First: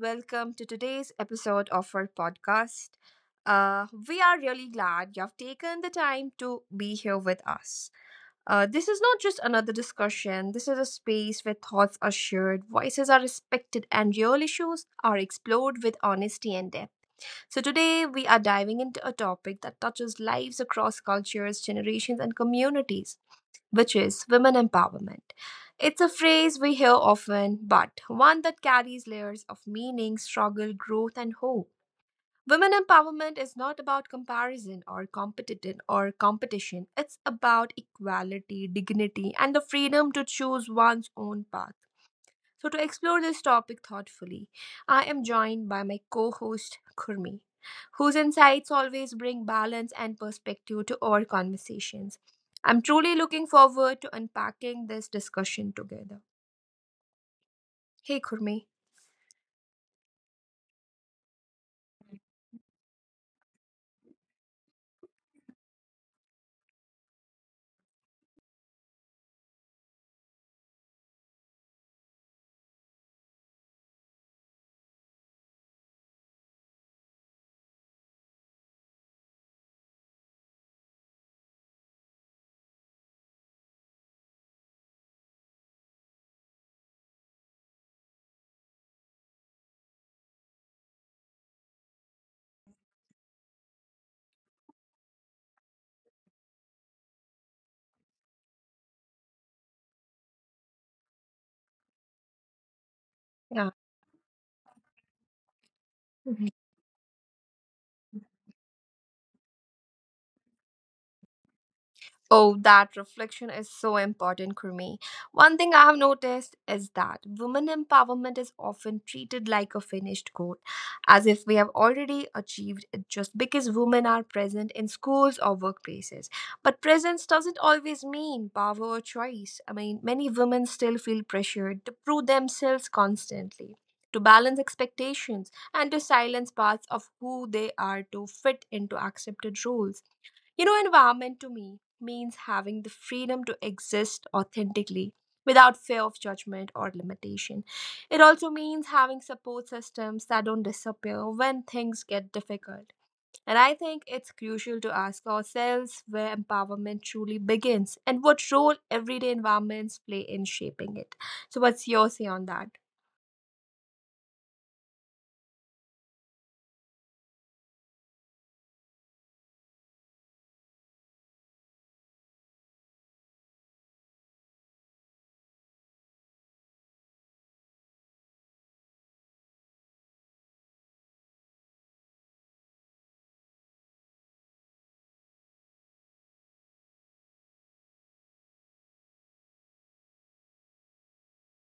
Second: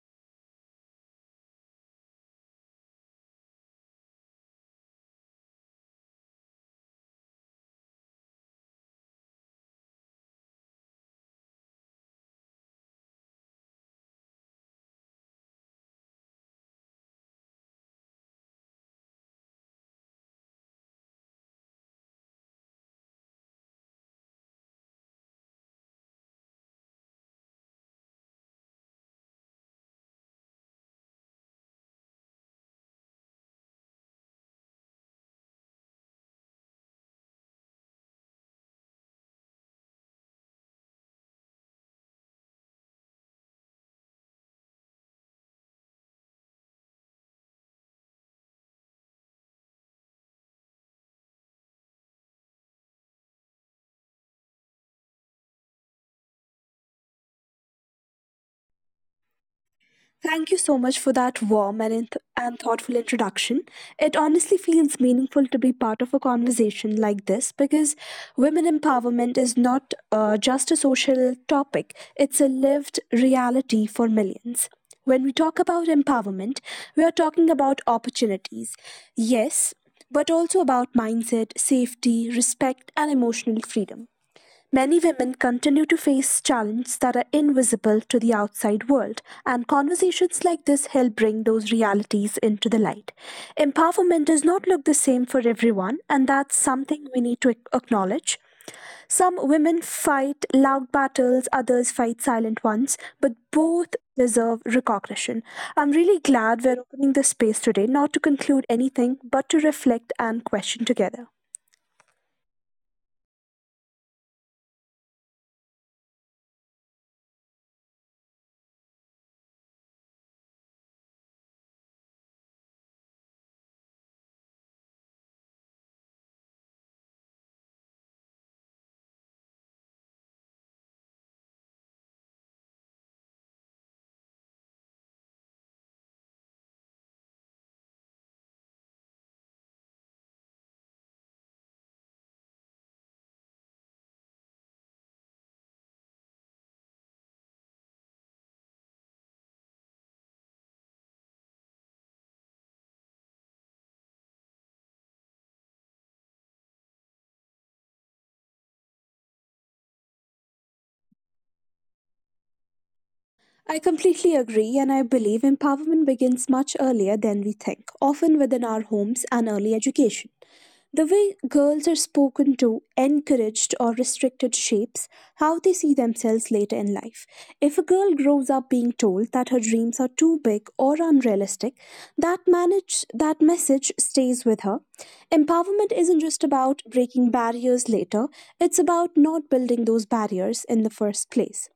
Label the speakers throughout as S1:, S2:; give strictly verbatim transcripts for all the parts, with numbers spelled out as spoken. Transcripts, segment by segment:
S1: welcome to today's episode of our podcast. Uh, we are really glad you have taken the time to be here with us. Uh, this is not just another discussion, this is a space where thoughts are shared, voices are respected, and real issues are explored with honesty and depth. So, today we are diving into a topic that touches lives across cultures, generations, and communities which is women empowerment. It's a phrase we hear often, but one that carries layers of meaning, struggle, growth, and hope. Women empowerment is not about comparison or competition or competition. It's about equality, dignity, and the freedom to choose one's own path. So, to explore this topic thoughtfully, I am joined by my co host, Kurmi, whose insights always bring balance and perspective to our conversations. I'm truly looking forward to unpacking this discussion together. Hey, Kurmi.
S2: Thank you so much for that warm and, inth- and thoughtful introduction. It honestly feels meaningful to be part of a conversation like this because women empowerment is not uh, just a social topic, it's a lived reality for millions. When we talk about empowerment, we are talking about opportunities. Yes, but also about mindset, safety, respect, and emotional freedom. Many women continue to face challenges that are invisible to the outside world, and conversations like this help bring those realities into the light. Empowerment does not look the same for everyone, and that's something we need to ac- acknowledge. Some women fight loud battles, others fight silent ones, but
S1: Yeah.
S2: both deserve recognition. I'm really
S1: Mhm.
S2: glad we're opening this space today, not to conclude anything, but to reflect and question together.
S1: Oh, that reflection is so important, Kurmi. One thing I have noticed is that women empowerment is often treated like a finished goal, as if we have already achieved it just because women are present in schools or workplaces. But presence doesn't always mean power or choice. I mean, many women still feel pressured to prove themselves constantly. To balance expectations and to silence parts of who they are to fit into accepted roles. You know, environment to me means having the freedom to exist authentically without fear of judgment or limitation. It also means having support systems that don't disappear when things get difficult. And I think it's crucial to ask ourselves where empowerment truly begins and what role everyday environments play in shaping it. So, what's your say on that?
S2: I completely agree, and I believe empowerment begins much earlier than we think, often within our homes and early education. The way girls are spoken to, encouraged, or restricted shapes how they see themselves later in life. If a girl grows up being told that her dreams are too big or unrealistic, that manage that message stays with her. Empowerment isn't just about breaking barriers later, it's about not building those barriers in the first place.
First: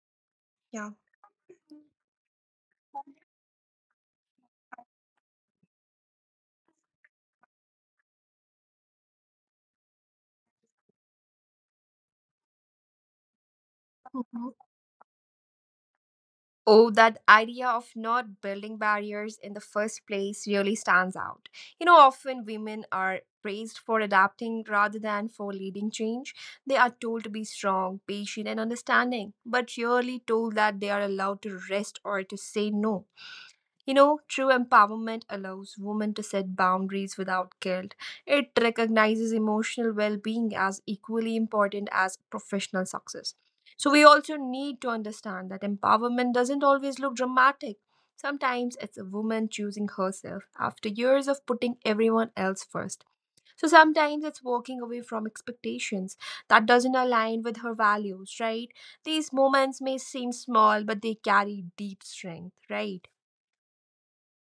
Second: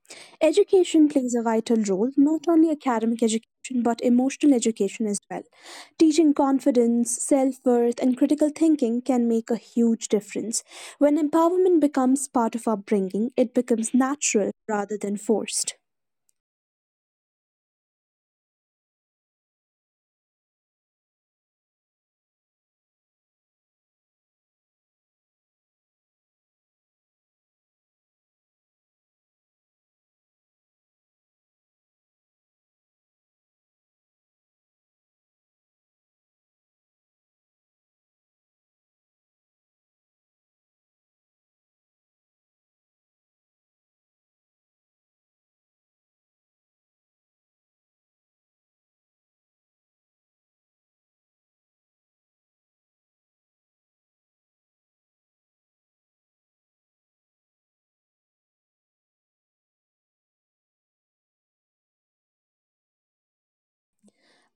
S1: Yeah.
S2: Education plays a vital role, not only academic education but emotional education as well. Teaching confidence, self worth, and critical thinking can make a huge difference. When empowerment becomes part of upbringing, it becomes natural rather than forced.
S1: Oh, that idea of not building barriers in the first place really stands out. You know, often women are praised for adapting rather than for leading change. They are told to be strong, patient, and understanding, but rarely told that they are allowed to rest or to say no. You know, true empowerment allows women to set boundaries without guilt. It recognizes emotional well being as equally important as professional success. So, we also need to understand that empowerment doesn't always look dramatic. Sometimes it's a woman choosing herself after years of putting everyone else first. So, sometimes it's walking away from expectations that doesn't align with her values, right? These moments may seem small, but they carry deep strength, right?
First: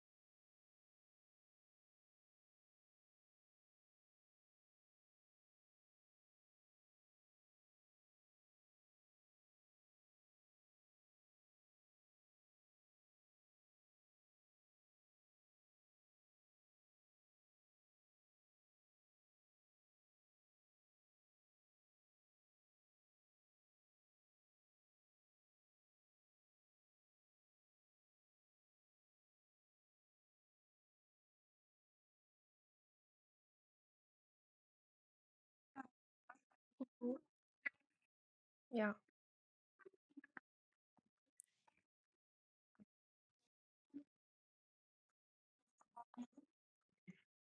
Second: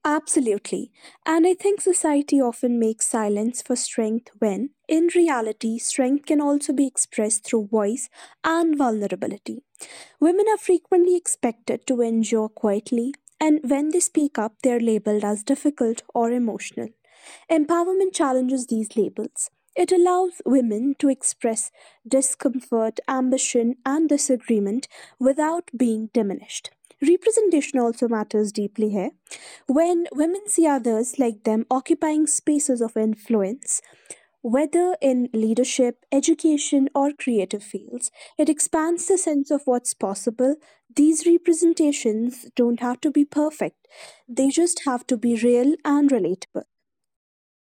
S2: Absolutely. And I think society often makes silence for strength when, in reality, strength can also be expressed through voice and vulnerability. Women are frequently expected to endure quietly, and when they speak up, they are labeled as difficult or emotional. Empowerment challenges these labels. It allows women to express discomfort, ambition, and disagreement without being diminished. Representation also matters deeply here. When women see others like them occupying spaces of influence, whether in leadership, education, or creative fields, it
S1: Yeah.
S2: expands the sense of what's possible. These representations don't have to be perfect, they just have to be real and relatable.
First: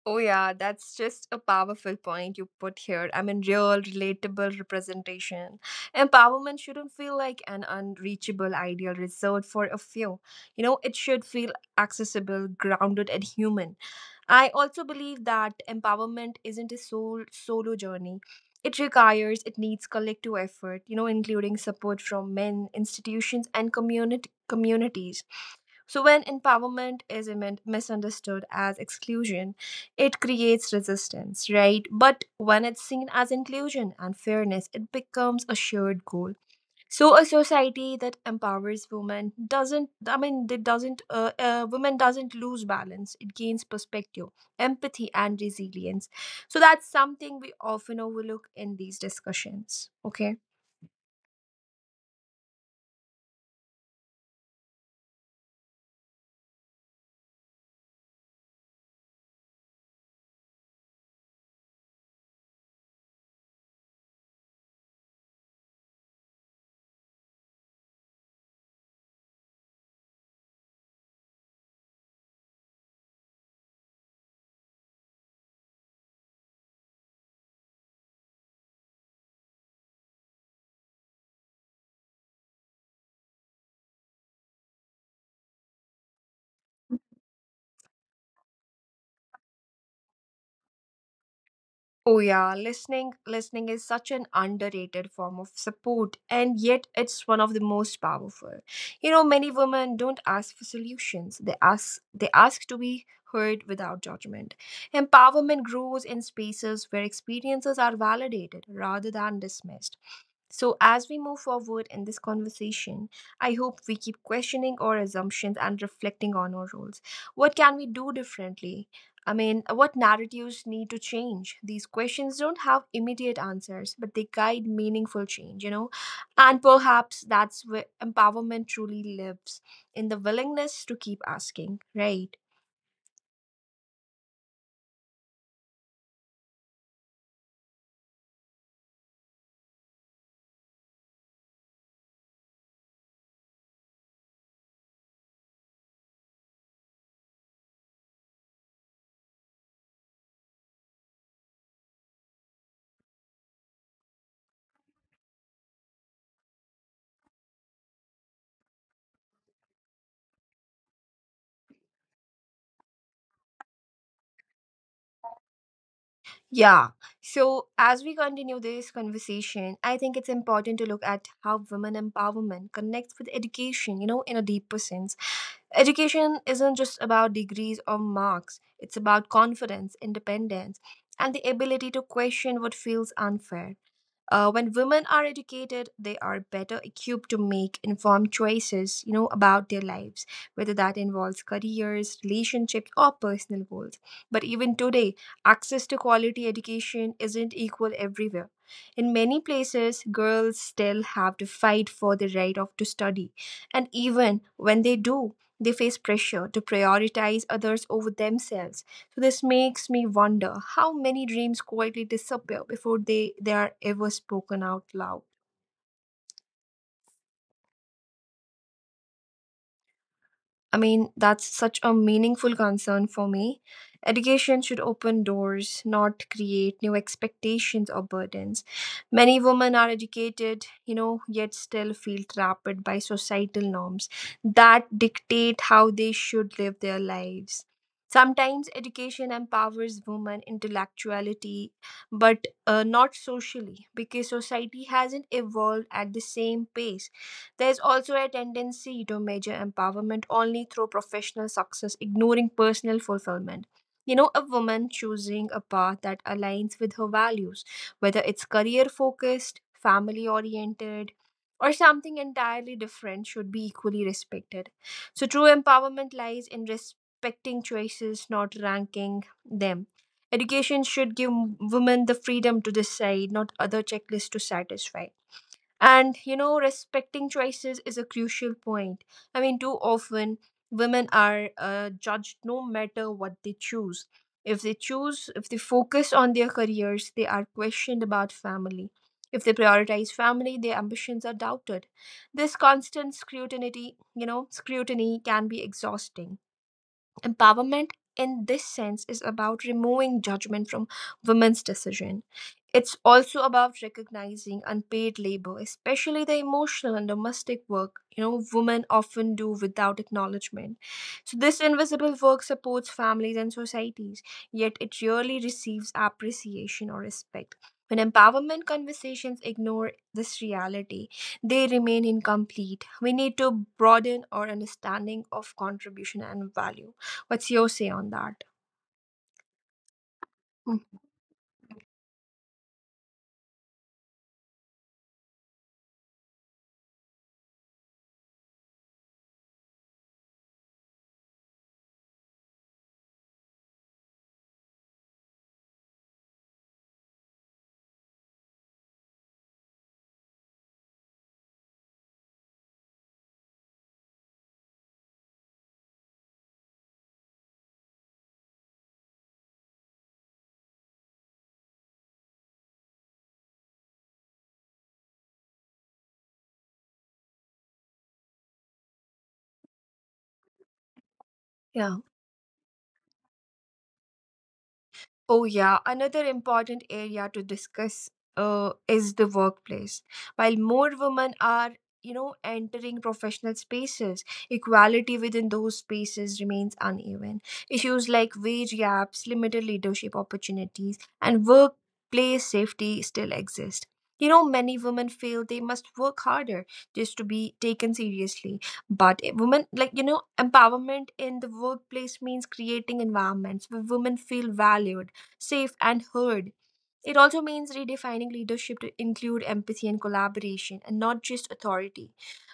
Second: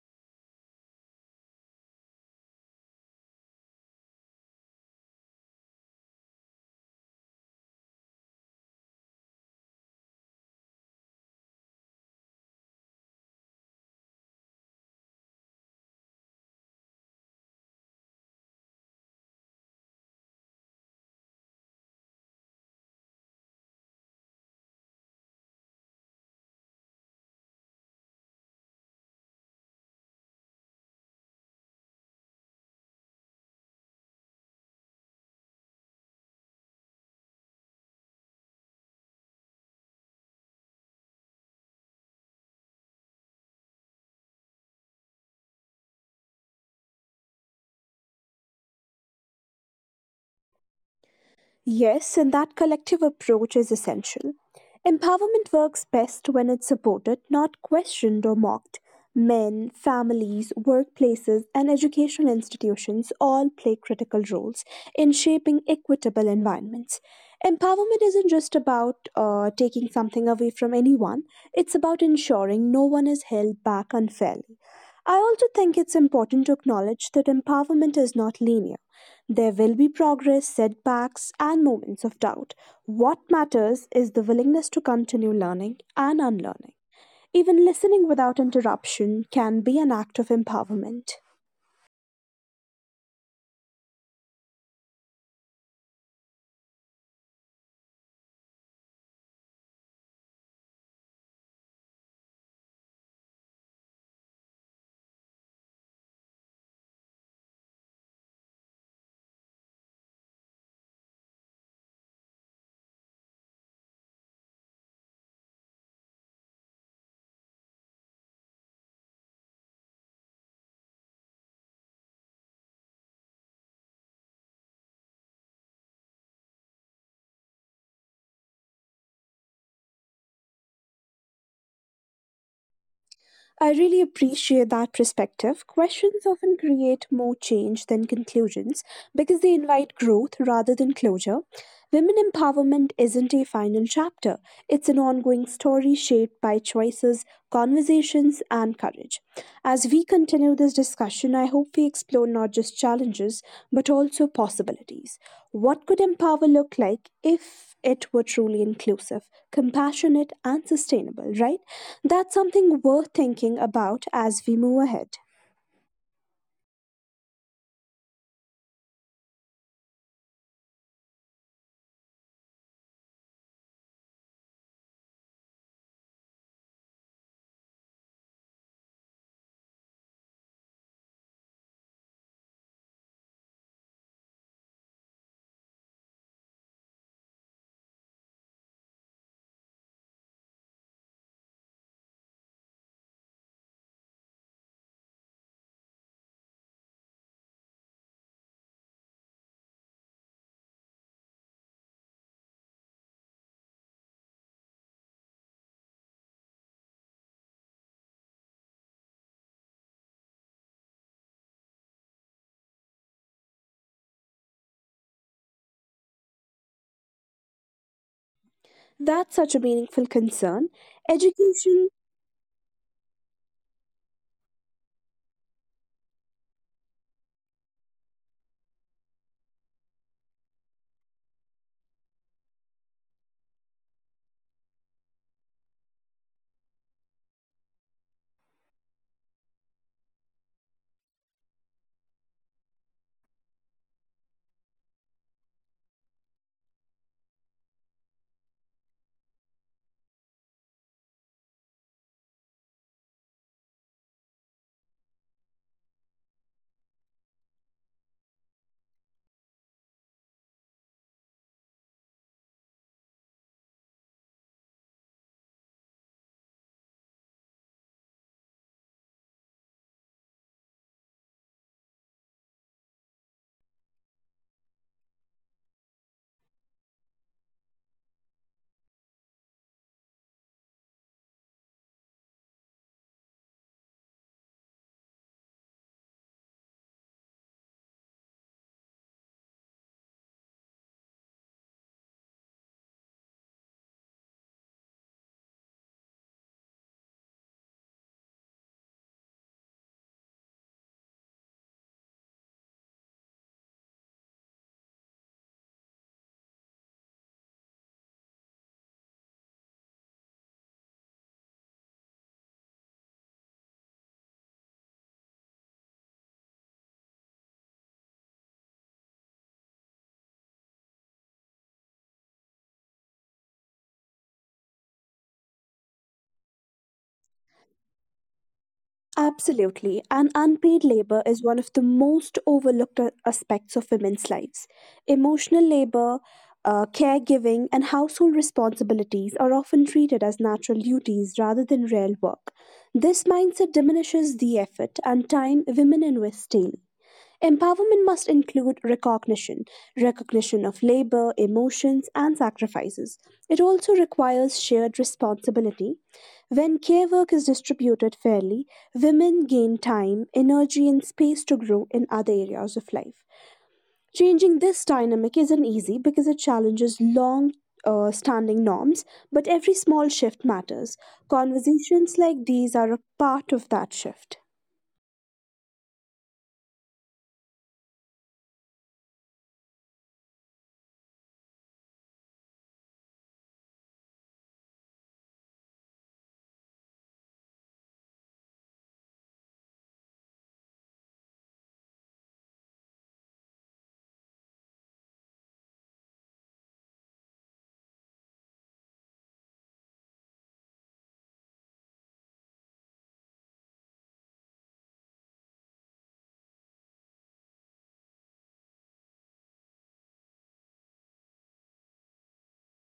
S1: Oh, yeah, that's just a powerful point you put here. I mean, real, relatable representation. Empowerment shouldn't feel like an unreachable ideal reserved for a few. You know, it should feel accessible, grounded, and human. I also believe that empowerment isn't a sole solo journey. It requires, it needs collective effort, you know, including support from men, institutions, and community communities so, when empowerment is im- misunderstood as exclusion, it creates resistance, right? But when it's seen as inclusion and fairness, it becomes a shared goal. So, a society that empowers women doesn't, I mean, it doesn't, uh, uh, women doesn't lose balance. It gains perspective, empathy, and resilience. So, that's something we often overlook in these discussions. Okay.
S2: Yes, and that collective approach is essential. Empowerment works best when it's supported, not questioned or mocked. Men, families, workplaces, and educational institutions all play critical roles in shaping equitable environments. Empowerment isn't just about uh, taking something away from anyone, it's about ensuring no one is held back unfairly. I also think it's important to acknowledge that empowerment is not linear. There will be progress, setbacks, and moments of doubt. What matters is the willingness to continue learning and unlearning. Even listening without interruption can be an act of empowerment.
S1: Oh yeah, listening listening is such an underrated form of support and yet it's one of the most powerful. You know, many women don't ask for solutions. They ask they ask to be heard without judgment. Empowerment grows in spaces where experiences are validated rather than dismissed. So, as we move forward in this conversation, I hope we keep questioning our assumptions and reflecting on our roles. What can we do differently? I mean, what narratives need to change? These questions don't have immediate answers, but they guide meaningful change, you know? And perhaps that's where empowerment truly lives in the willingness to keep asking, right?
S2: I really appreciate that perspective. Questions often create more change than conclusions because they invite growth rather than closure. Women empowerment isn't a final chapter, it's an ongoing story shaped by choices, conversations, and courage. As we continue this discussion, I hope we explore not just challenges but also possibilities. What could empower look like if it were truly inclusive, compassionate, and sustainable, right? That's something worth thinking about as we move ahead.
S1: Yeah. So, as we continue this conversation, I think it's important to look at how women empowerment connects with education, you know, in a deeper sense. Education isn't just about degrees or marks, it's about confidence, independence, and the ability to question what feels unfair. Uh, when women are educated, they are better equipped to make informed choices, you know, about their lives, whether that involves careers, relationships, or personal goals. But even today, access to quality education isn't equal everywhere. In many places, girls still have to fight for the right of to study, and even when they do, they face pressure to prioritize others over themselves so this makes me wonder how many dreams quietly disappear before they, they are ever spoken out loud.
S2: That's such a meaningful concern.
S1: I mean, that's
S2: Education,
S1: such a meaningful concern for me. Education should open doors, not create new expectations or burdens. Many women are educated, you know, yet still feel trapped by societal norms that dictate how they should live their lives. Sometimes education empowers women intellectuality, but uh, not socially, because society hasn't evolved at the same pace. There is also a tendency to measure empowerment only through professional success, ignoring personal fulfillment. You know, a woman choosing a path that aligns with her values, whether it's career focused, family oriented, or something entirely different, should be equally respected. So, true empowerment lies in respecting choices, not ranking them. Education should give women the freedom to decide, not other checklists to satisfy. And you know, respecting choices is a crucial point. I mean, too often women are uh, judged no matter what they choose. If they choose, if they focus on their careers, they are questioned about family. If they prioritize family, their ambitions are doubted. This constant scrutiny, you know, scrutiny can be exhausting. Empowerment in this sense is about removing judgment from women's decision. It's also about recognizing unpaid labor, especially the emotional and domestic work, you know, women often do without acknowledgement. So this invisible work supports families and societies, yet it rarely receives appreciation or respect. When empowerment conversations ignore this reality, they remain incomplete. We need to broaden our understanding of contribution and value. What's your say on that?
S2: absolutely, and unpaid labor
S1: Mhm.
S2: is one of the most overlooked a- aspects of women's lives. Emotional labor, uh, caregiving, and household responsibilities are often treated as natural duties rather than real work. This mindset diminishes the effort and time women invest daily. Empowerment must include recognition, recognition of labor, emotions, and sacrifices. It also requires shared responsibility. When care work is distributed fairly, women gain time, energy, and space to grow in other areas of life. Changing this dynamic isn't easy because it challenges long uh, standing norms, but every small shift matters. Conversations
S1: Yeah.
S2: like these are a part of that shift.
S1: Oh, yeah. Another important area to discuss uh, is the workplace. While more women are, you know, entering professional spaces, equality within those spaces remains uneven. Issues like wage gaps, limited leadership opportunities, and workplace safety still exist. You know, many women feel they must work harder just to be taken seriously. But women, like, you know, empowerment in the workplace means creating environments where women feel valued safe, and heard. It also means redefining leadership to include empathy and collaboration and not just authority.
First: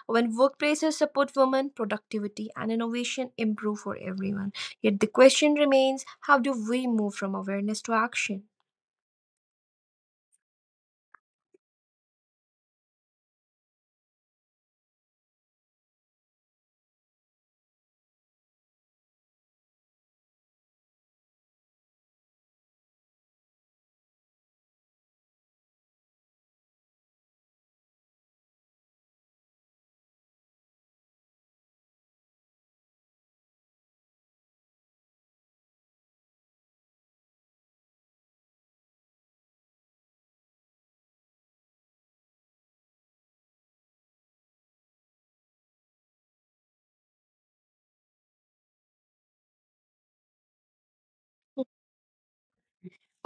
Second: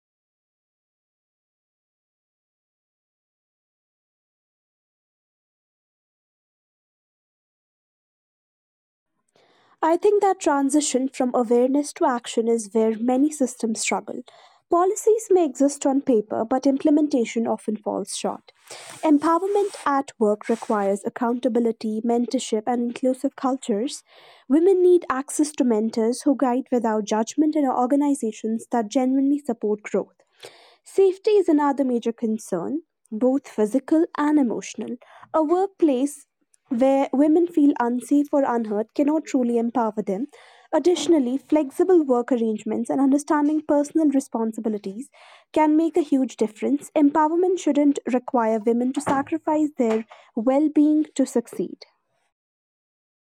S1: When workplaces support women, productivity and innovation improve for everyone. Yet the question remains how do we move from awareness to action?
S2: I think that transition from awareness to action is where many systems struggle. Policies may exist on paper, but implementation often falls short. Empowerment at work requires accountability, mentorship, and inclusive cultures. Women need access to mentors who guide without judgment and organizations that genuinely support growth. Safety is another major concern, both physical and emotional. A workplace where women feel unsafe or unheard cannot truly empower them. Additionally, flexible work arrangements and understanding personal responsibilities can make a huge difference. Empowerment shouldn't require women to sacrifice their well being to succeed.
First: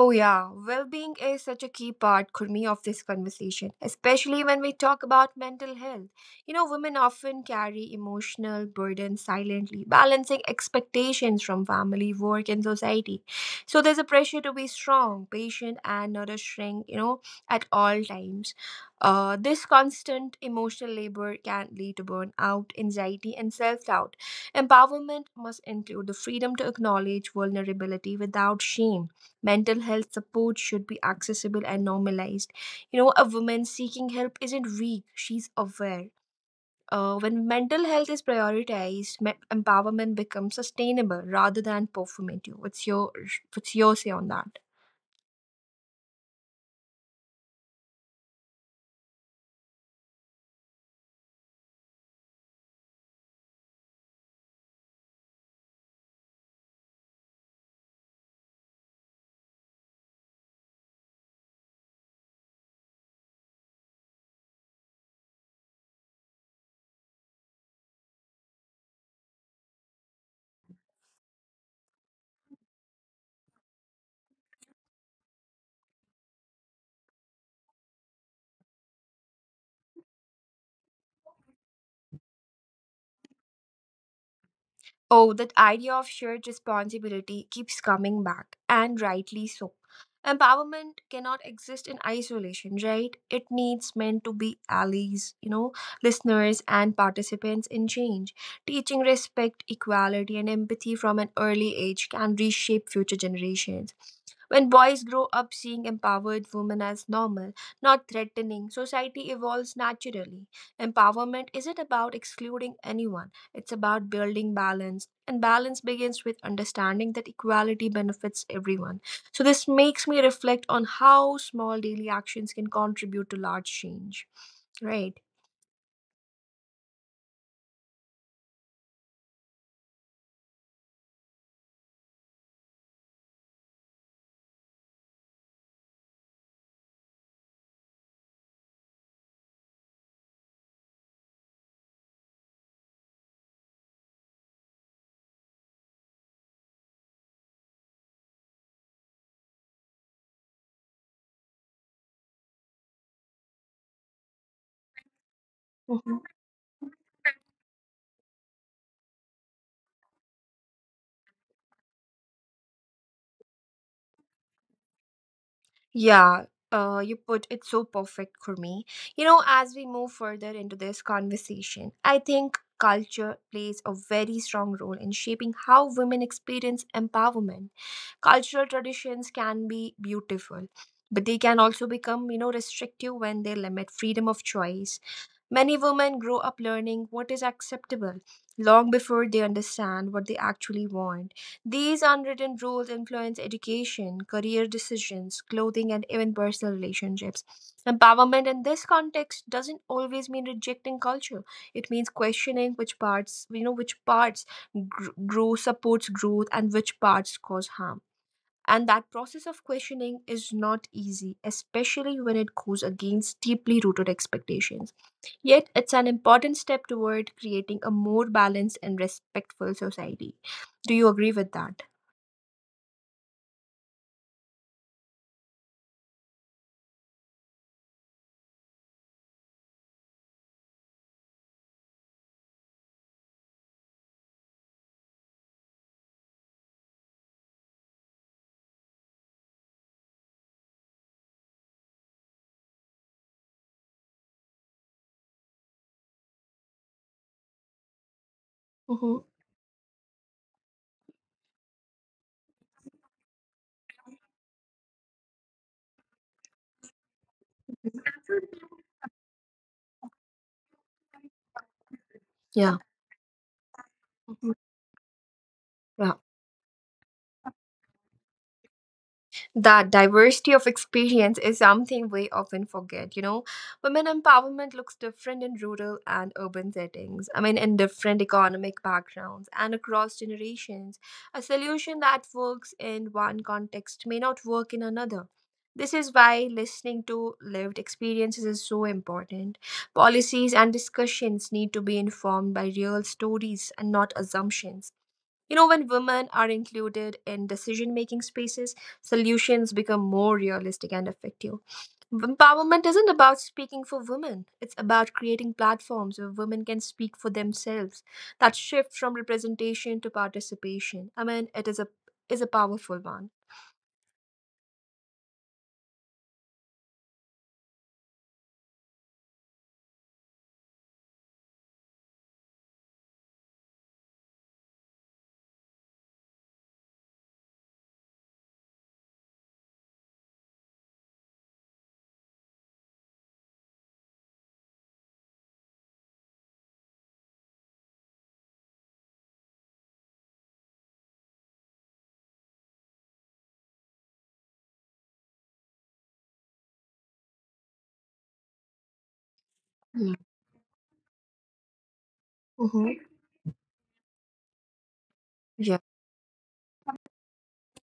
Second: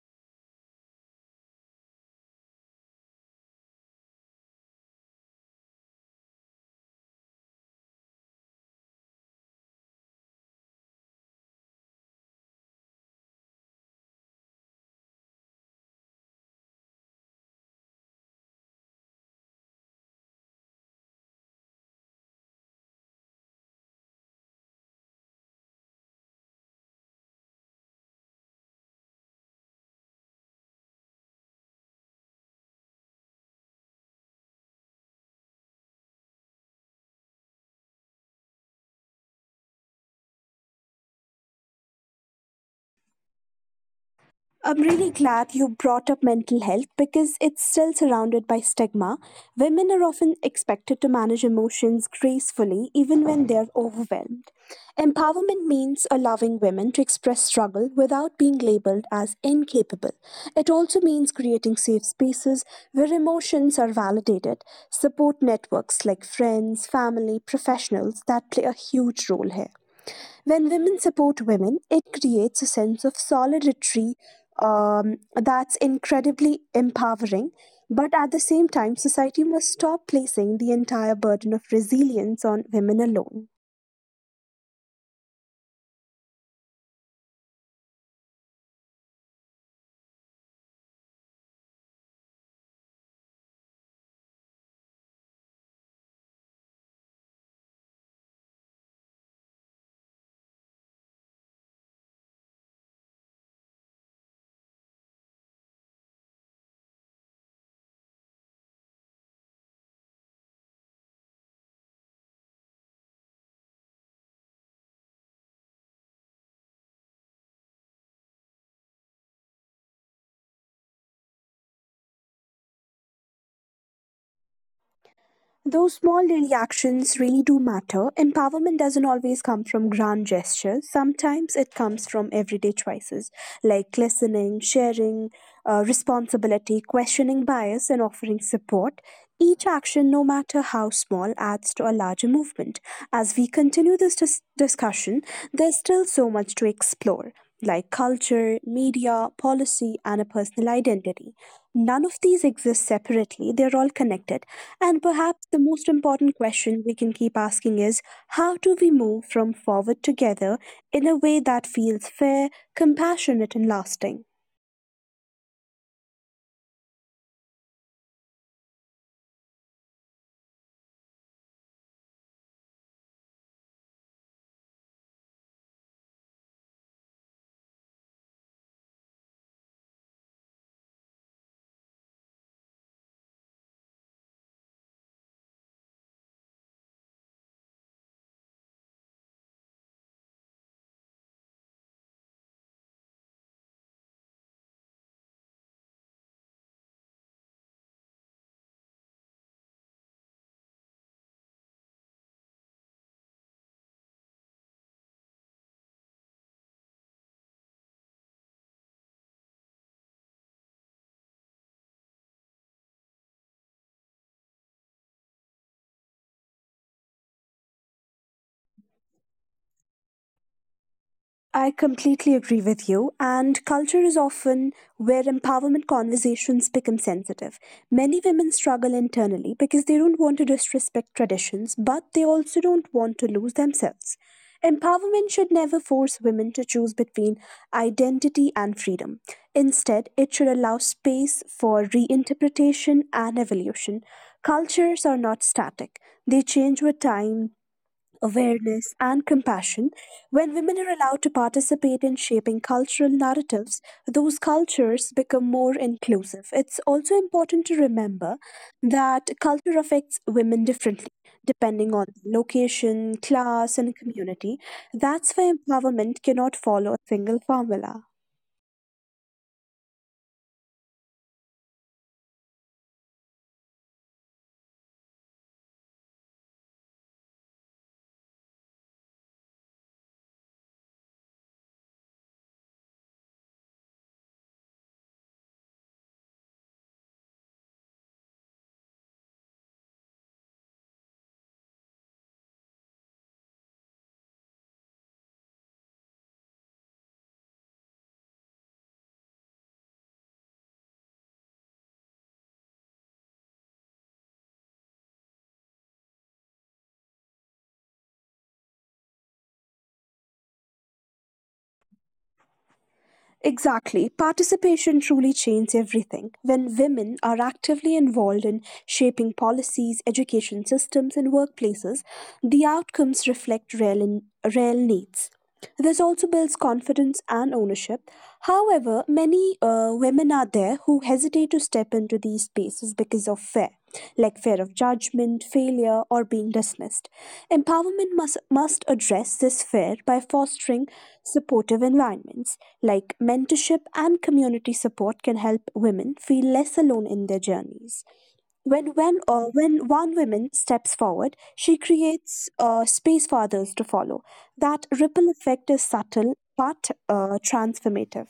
S1: Oh, yeah. Well being is such a key part, Kurmi, of this conversation, especially when we talk about mental health. You know, women often carry emotional burdens silently, balancing expectations from family, work, and society. So there's a pressure to be strong, patient, and nourishing, you know, at all times. Uh, this constant emotional labor can lead to burnout, anxiety, and self doubt. Empowerment must include the freedom to acknowledge vulnerability without shame. Mental health support should be accessible and normalized. You know, a woman seeking help isn't weak, she's aware. Uh, when mental health is prioritized, me- empowerment becomes sustainable rather than performative. What's your what's your say on that?
S2: I'm really glad you brought up mental health because it's still surrounded by stigma. Women are often expected to manage emotions gracefully even when they're overwhelmed. Empowerment means allowing women to express struggle without being labeled as incapable. It also means creating safe spaces where emotions are validated, support networks like friends, family, professionals that play a huge role here. When women support women, it creates a sense of solidarity um, that's incredibly empowering. But at the same time, society must stop placing the entire burden of resilience on women alone.
S1: Oh, that idea of shared responsibility keeps coming back, and rightly so. Empowerment cannot exist in isolation, right? It needs men to be allies, you know, listeners and participants in change. Teaching respect, equality, and empathy from an early age can reshape future generations. When boys grow up seeing empowered women as normal, not threatening, society evolves naturally. Empowerment isn't about excluding anyone it's about building balance, and balance begins with understanding that equality benefits everyone. So, this makes me reflect on how small daily actions can contribute to large change, right?
S2: Those small daily actions really do matter. Empowerment doesn't always come from grand gestures. Sometimes it comes from everyday choices like listening, sharing, uh, responsibility, questioning bias, and offering support. Each action, no matter how small, adds to a larger movement. As we continue this dis- discussion, there's still so much to explore like culture, media, policy, and a personal identity. None of these exist separately, they're all connected and perhaps the most important question we can keep asking is how do we move from forward together in a way that feels fair, compassionate, and lasting?
S1: Yeah, uh, you put it so perfect, Kurmi. You know, as we move further into this conversation, I think culture plays a very strong role in shaping how women experience empowerment. Cultural traditions can be beautiful, but they can also become, you know, restrictive when they limit freedom of choice. Many women grow up learning what is acceptable long before they understand what they actually want. These unwritten rules influence education, career decisions, clothing, and even personal relationships. Empowerment in this context doesn't always mean rejecting culture. It means questioning which parts, you know, which parts gr- grow supports growth and which parts cause harm. And that process of questioning is not easy, especially when it goes against deeply rooted expectations. Yet, it's an important step toward creating a more balanced and respectful society. Do you agree with
S2: I
S1: that?
S2: completely agree with you. And culture is often where empowerment conversations become sensitive. Many women struggle internally because they don't want to disrespect traditions, but they also don't want to lose themselves. Empowerment should never force women to choose between identity and freedom. Instead, it should allow space for reinterpretation and evolution. Cultures are not static, they change with time, awareness, and
S1: Hmm.
S2: compassion, when women are allowed to participate in shaping cultural narratives, those cultures become more inclusive. It's also important to remember that culture affects women differently. Depending on
S1: Yeah.
S2: location, class, and community,
S1: Mhm.
S2: that's why empowerment cannot follow a single formula.
S1: That diversity of experience is something we often forget, you know. Women empowerment looks different in rural and urban settings, I mean, in different economic backgrounds and across generations. A solution that works in one context may not work in another. This is why listening to lived experiences is so important. Policies and discussions need to be informed by real stories and not assumptions. You know, when women are included in decision making spaces, solutions become more realistic and effective. Empowerment isn't about speaking for women, it's about creating platforms where women can speak for themselves. That shift from representation to participation, I mean, it is a is a powerful one.
S2: Exactly. Participation truly changes everything. When women are actively involved in shaping policies, education systems, and workplaces, the outcomes reflect real, real needs. This also builds confidence and ownership. However, many uh, women are there who hesitate to step into these spaces because of fear, like fear of judgment, failure, or being dismissed. Empowerment must, must address this fear by fostering supportive environments, like mentorship and community support can help women feel less alone in their journeys. When when uh, when one woman steps forward, she creates uh, space
S1: Mm-hmm.
S2: for others to follow. That ripple effect is
S1: Yeah.
S2: subtle but uh, transformative.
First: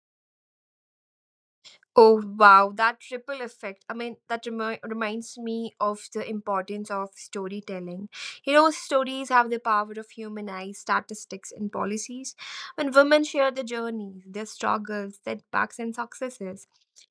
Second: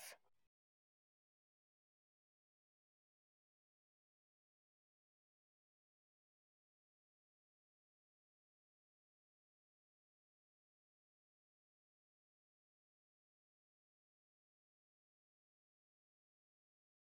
S1: Oh wow, that triple effect. I mean, that remi- reminds me of the importance of storytelling. You know, stories have the power of humanize statistics and policies. When women share their journeys, their struggles, setbacks, and successes,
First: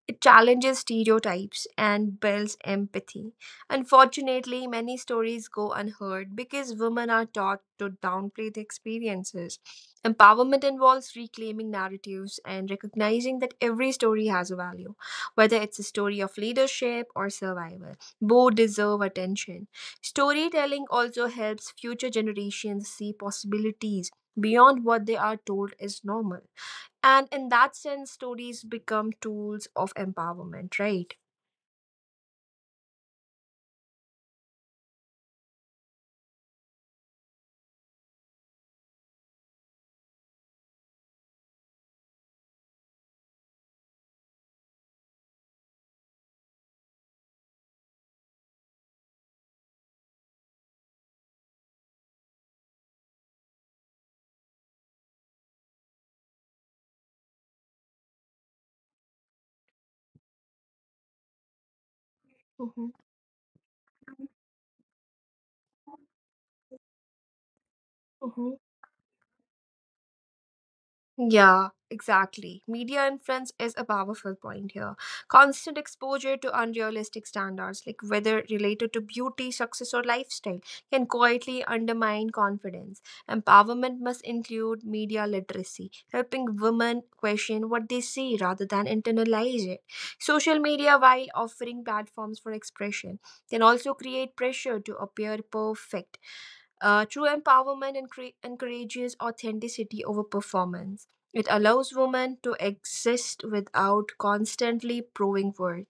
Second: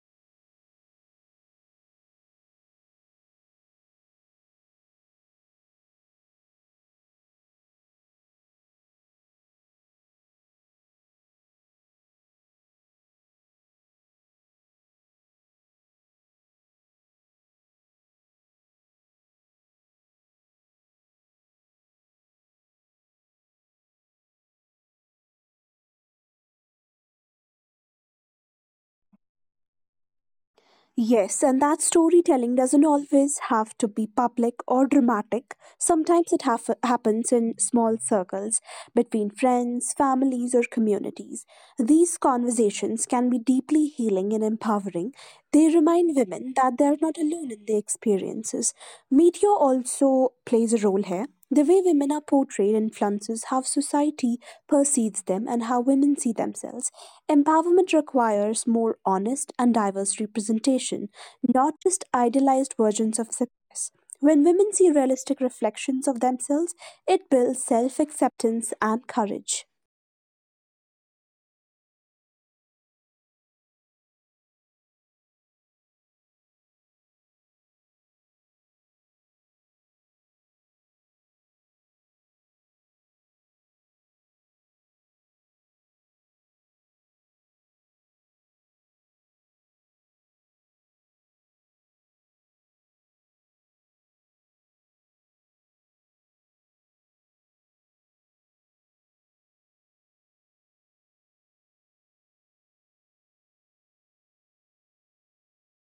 S1: it challenges stereotypes and builds empathy. Unfortunately, many stories go unheard because women are taught to downplay the experiences. Empowerment involves reclaiming narratives and recognizing that every story has a value, whether it's a story of leadership or survival. Both deserve attention. Storytelling also helps future generations see possibilities beyond what they are told is normal. And in that sense, stories become tools of empowerment, right?
S2: Yes, and that storytelling doesn't always have to be public or dramatic. Sometimes it haf- happens in small circles, between friends, families, or communities. These conversations can be deeply healing and empowering. They remind women that they are not alone in their experiences. Media also plays a role here. The way women are portrayed influences how society perceives them and how women see themselves. Empowerment requires more honest and diverse representation, not just idealized versions of success. When women see realistic reflections of themselves, it builds self
S1: Mhm.
S2: acceptance and courage.
S1: Yeah, exactly. Media influence is a powerful point here. Constant exposure to unrealistic standards, like whether related to beauty, success, or lifestyle, can quietly undermine confidence. Empowerment must include media literacy, helping women question what they see rather than internalize it. Social media, while offering platforms for expression, can also create pressure to appear perfect. Uh, true empowerment encre- encourages authenticity over performance. It allows women to exist without constantly proving worth.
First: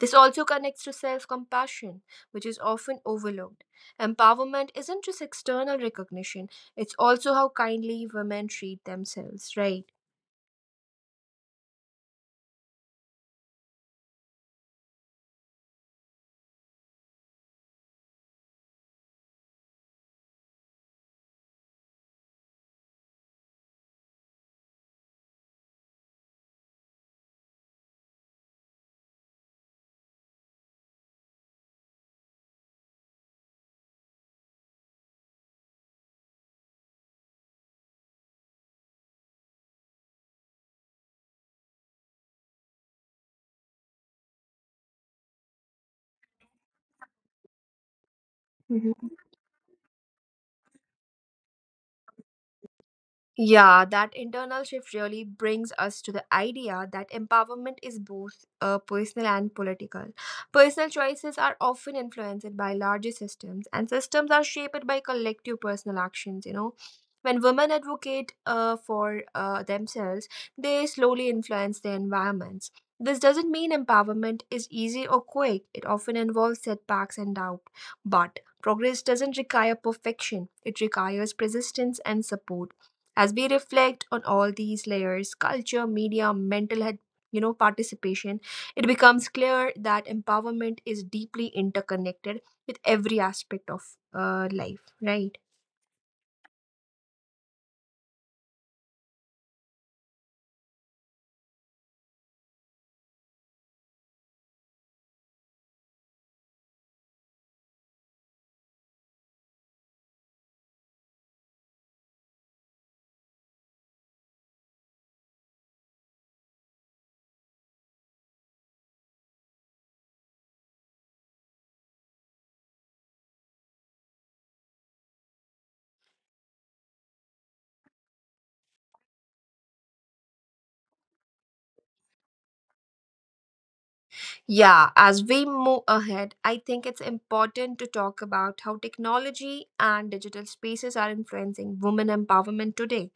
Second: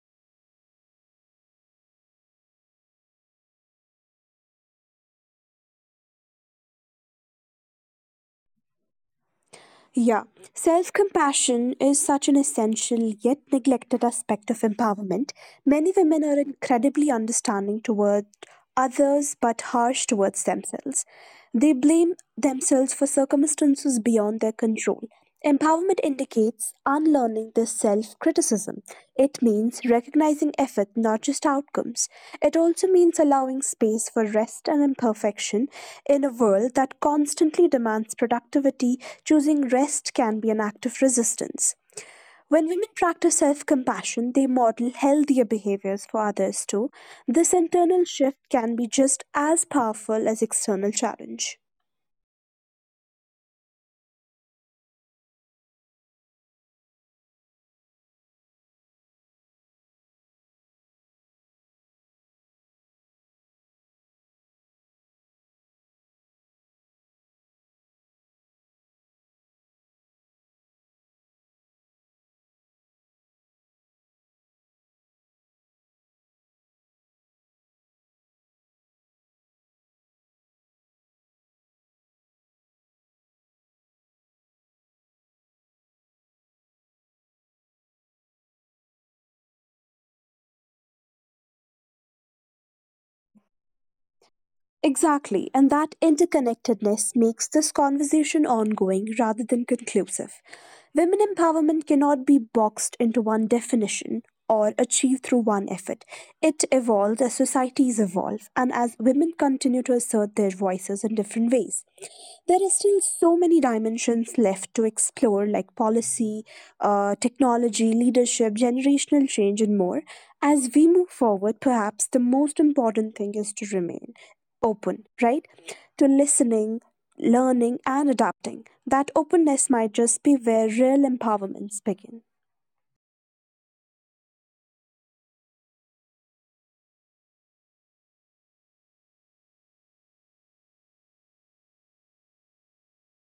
S1: This also connects to self compassion, which is often overlooked. Empowerment isn't just external recognition, it's also how kindly women treat themselves, right?
S2: Yeah, self compassion is such an essential yet neglected aspect of empowerment. Many women are incredibly understanding toward others but harsh towards themselves. They blame themselves for circumstances beyond their control. Empowerment indicates unlearning this self criticism. It means recognizing effort, not just outcomes. It also means allowing space for rest and imperfection in a world that constantly demands productivity. Choosing rest can be an act of resistance. When women practice self compassion, they model healthier behaviors for others too. This internal shift can be just as powerful as external challenge.
S1: Yeah, that internal shift really brings us to the idea that empowerment is both uh, personal and political. Personal choices are often influenced by larger systems, and systems are shaped by collective personal actions, you know. When women advocate uh, for uh, themselves, they slowly influence their environments. This doesn't mean empowerment is easy or quick, it often involves setbacks and doubt. But progress doesn't require perfection, it requires persistence and support. As we reflect on all these layers, culture, media, mental health, you know, participation, it becomes clear that empowerment is deeply interconnected with every aspect of uh, life, right?
S2: Exactly, and that interconnectedness makes this conversation ongoing rather than conclusive. Women empowerment cannot be boxed into one definition or achieved through one effort. It evolves as societies evolve and as women continue to assert their voices in different ways. There are still so many dimensions left to explore like policy uh, technology, leadership, generational change, and more. As we move forward, perhaps the most important thing is to remain open, right? To listening, learning, and adapting. That openness might just be where real empowerments begin.
S1: Yeah, as we move ahead, I think it's important to talk about how technology and digital spaces are influencing women empowerment today.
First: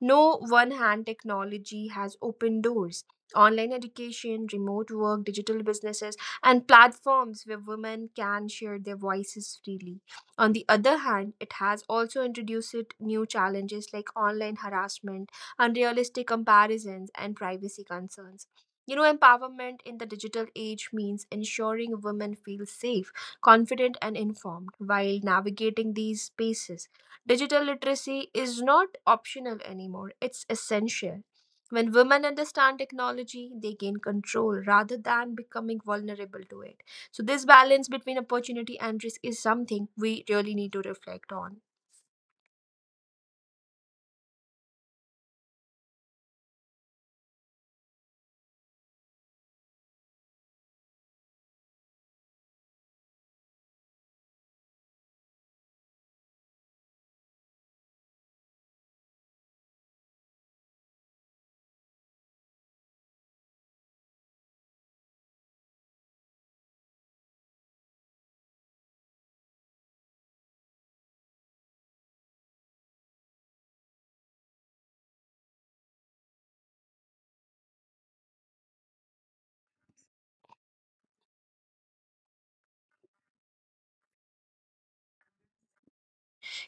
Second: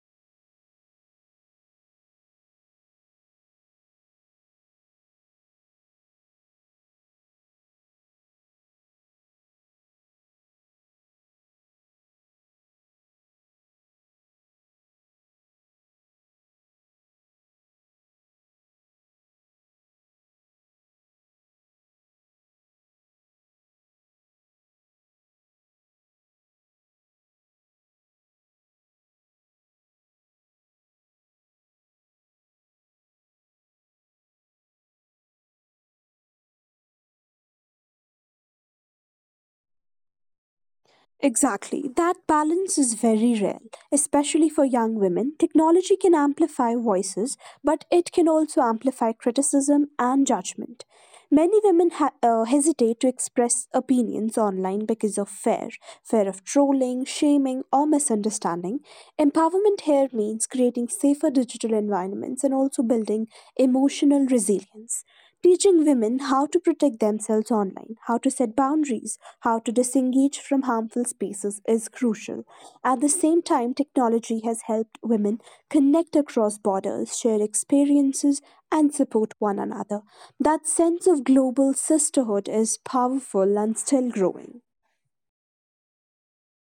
S1: No one hand technology has opened doors. Online education, remote work, digital businesses, and platforms where women can share their voices freely. On the other hand, it has also introduced new challenges like online harassment, unrealistic comparisons, and privacy concerns. You know, empowerment in the digital age means ensuring women feel safe, confident, and informed while navigating these spaces. Digital literacy is not optional anymore, it's essential. When women understand technology, they gain control rather than becoming vulnerable to it. So, this balance between opportunity and risk is something we really need to reflect on.
S2: Exactly. That balance is very rare, especially for young women. Technology can amplify voices, but it can also amplify criticism and judgment. Many women ha- uh, hesitate to express opinions online because of fear fear of trolling, shaming, or misunderstanding. Empowerment here means creating safer digital environments and also building emotional resilience, teaching women how to protect themselves online online, how to set boundaries, how to disengage from harmful spaces is crucial. At the same time, technology has helped women connect across borders, share experiences, and support one another. That sense of global sisterhood is powerful and still growing.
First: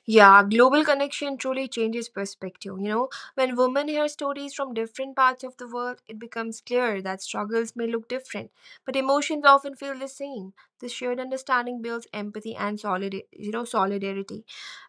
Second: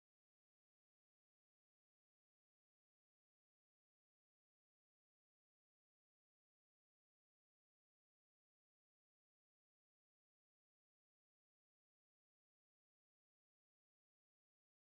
S1: Yeah, global connection truly changes perspective. You know, when women hear stories from different parts of the world, it becomes clear that struggles may look different, but emotions often feel the same. This shared understanding builds empathy and solid, you know, solidarity.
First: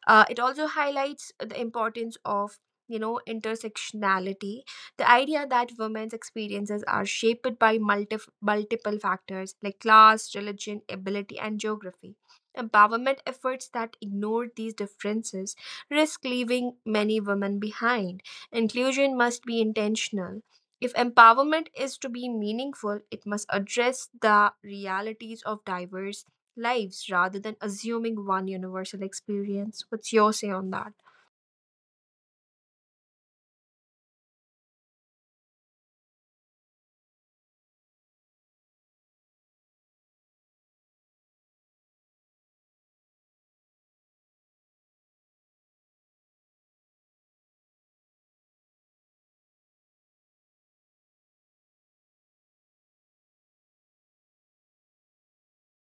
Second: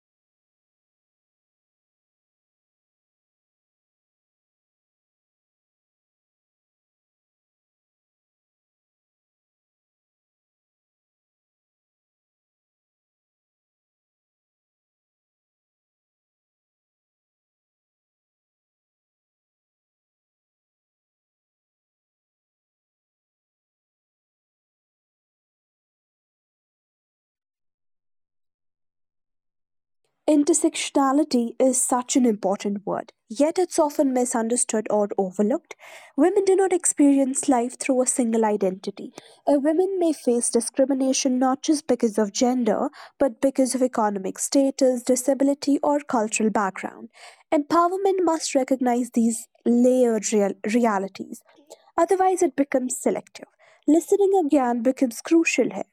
S1: Uh, it also highlights the importance of, you know, intersectionality, the idea that women's experiences are shaped by multi- multiple factors like class, religion, ability, and geography. Empowerment efforts that ignore these differences risk leaving many women behind. Inclusion must be intentional. If empowerment is to be meaningful, it must address the realities of diverse lives rather than assuming one universal experience. What's your say on that?
S2: Intersectionality is such an important word, yet it's often misunderstood or overlooked. Women do not experience life through a single identity. A woman may face discrimination not just because of gender, but because of economic status, disability, or cultural background. Empowerment must recognize these layered real- realities, otherwise, it becomes selective. Listening again becomes crucial here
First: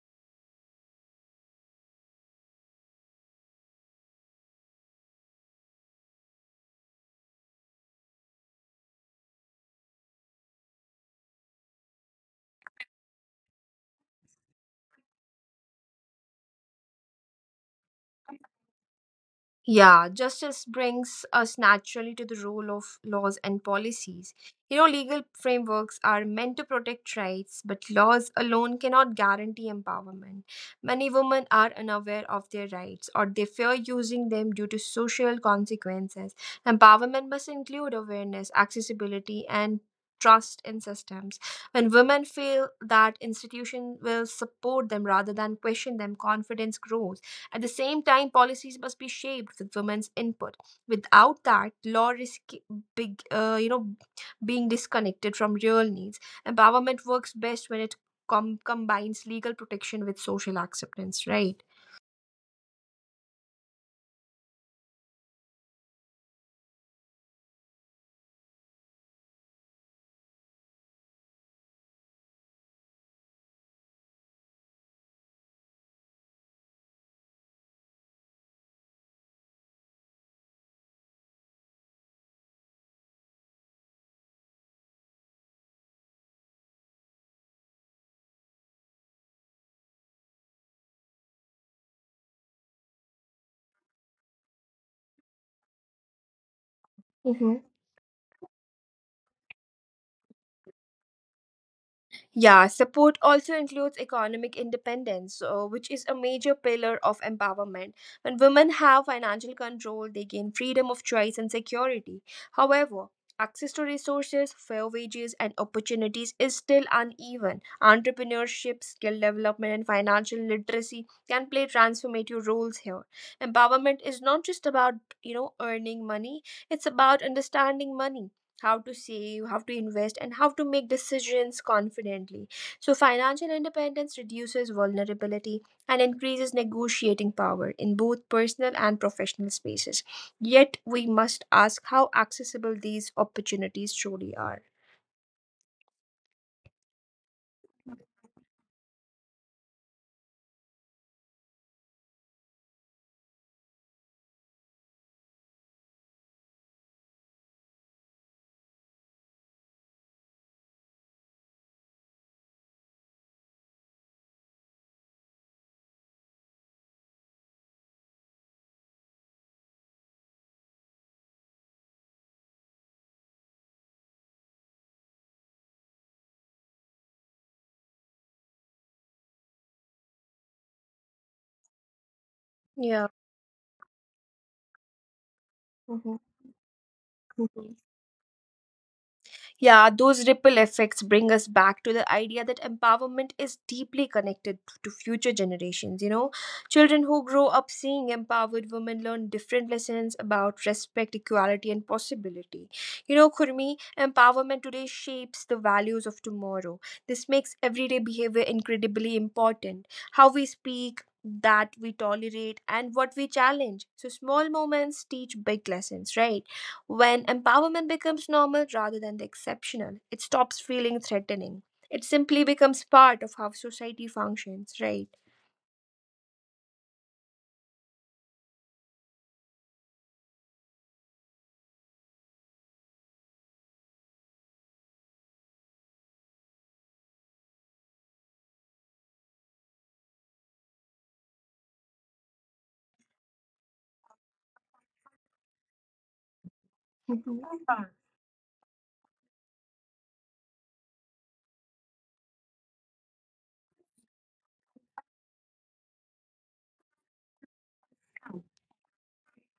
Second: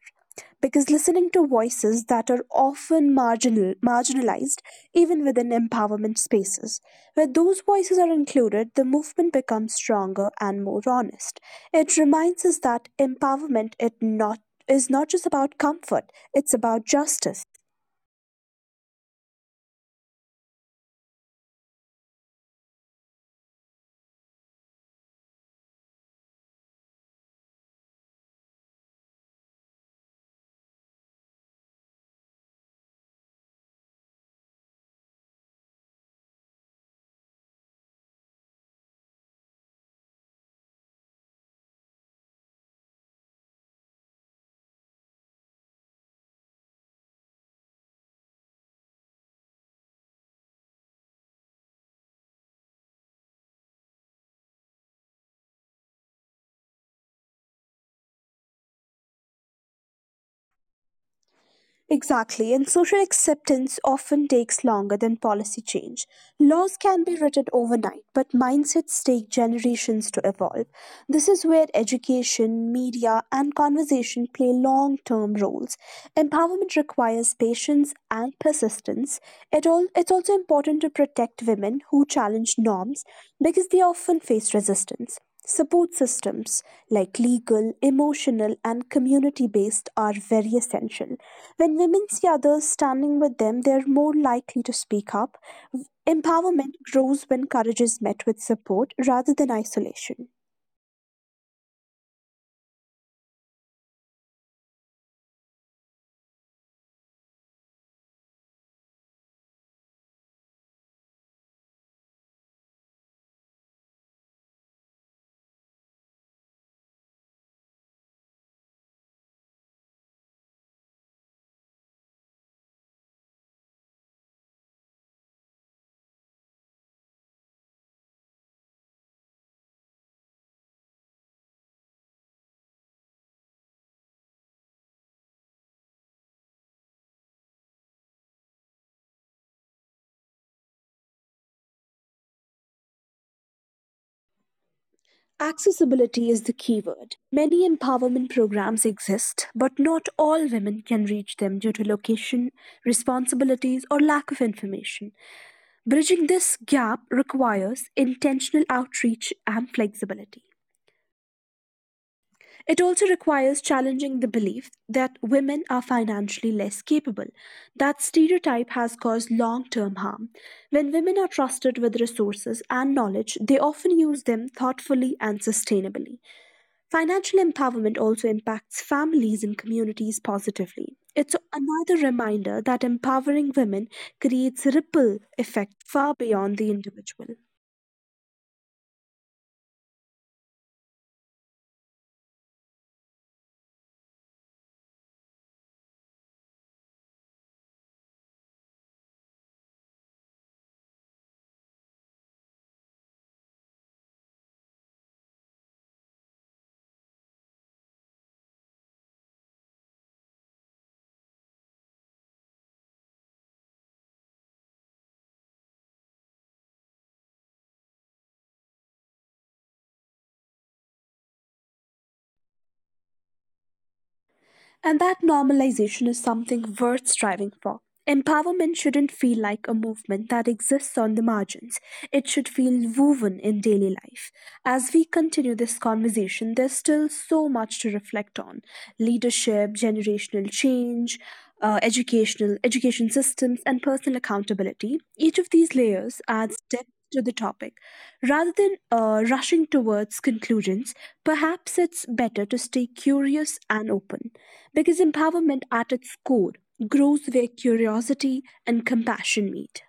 S2: because listening to voices that are often marginal, marginalized, even within empowerment spaces. Where those voices are included, the movement becomes stronger and more honest. It reminds us that empowerment it not, is not just about comfort, it's about justice.
S1: Yeah, justice brings us naturally to the role of laws and policies. You know, legal frameworks are meant to protect rights, but laws alone cannot guarantee empowerment. Many women are unaware of their rights or they fear using them due to social consequences. Empowerment must include awareness, accessibility, and trust in systems. When women feel that institution will support them rather than question them, confidence grows. At the same time, policies must be shaped with women's input. Without that, law risks big, uh, you know, being disconnected from real needs. Empowerment works best when it com- combines legal protection with social acceptance, right?
S2: Exactly, and social acceptance often takes longer than policy change. Laws can be written overnight, but mindsets take generations to evolve. This is where education, media, and conversation play long term roles. Empowerment requires patience and persistence. It all, it's also important to protect women who challenge norms because they often face resistance. Support systems like legal, emotional, and community based are very essential. When women see others standing with them, they're more likely to speak up. Empowerment grows when courage is met with support rather than isolation.
S1: Yeah, support also includes economic independence, uh, which is a major pillar of empowerment. When women have financial control, they gain freedom of choice and security. However, access to resources, fair wages, and opportunities is still uneven. Entrepreneurship, skill development, and financial literacy can play transformative roles here. Empowerment is not just about, you know, earning money, it's about understanding money, how to save, how to invest, and how to make decisions confidently. So, financial independence reduces vulnerability and increases negotiating power in both personal and professional spaces. Yet, we must ask how accessible these opportunities truly are.
S2: Accessibility is the key word. Many empowerment programs exist, but not all women can reach them due to location, responsibilities, or lack of information. Bridging this gap requires intentional outreach and flexibility. It also requires challenging the belief that women are financially less capable. That stereotype has caused long term harm. When women are trusted with resources and knowledge, they often use them thoughtfully and sustainably. Financial empowerment also impacts families and communities positively. It's another reminder that
S1: Yeah.
S2: empowering women creates ripple effect far
S1: Mhm.
S2: beyond the individual.
S1: Yeah, those ripple effects bring us back to the idea that empowerment is deeply connected to future generations. You know, children who grow up seeing empowered women learn different lessons about respect, equality, and possibility. You know, Kurmi, empowerment today shapes the values of tomorrow. This makes everyday behavior incredibly important. How we speak, that we tolerate, and what we challenge. So, small moments teach big lessons, right? When empowerment becomes normal rather than the exceptional, it stops feeling threatening. It simply becomes part of how society
S2: And
S1: functions,
S2: that
S1: right?
S2: normalization is something worth striving for. Empowerment shouldn't feel like a movement that exists on the margins. It should feel woven in daily life. As we continue this conversation, there's still so much to reflect on leadership, generational change, uh, educational education systems, and personal accountability. Each of these layers adds depth to the topic. Rather than uh, rushing towards conclusions, perhaps it's better to stay curious and open because empowerment at its core grows where curiosity and compassion meet.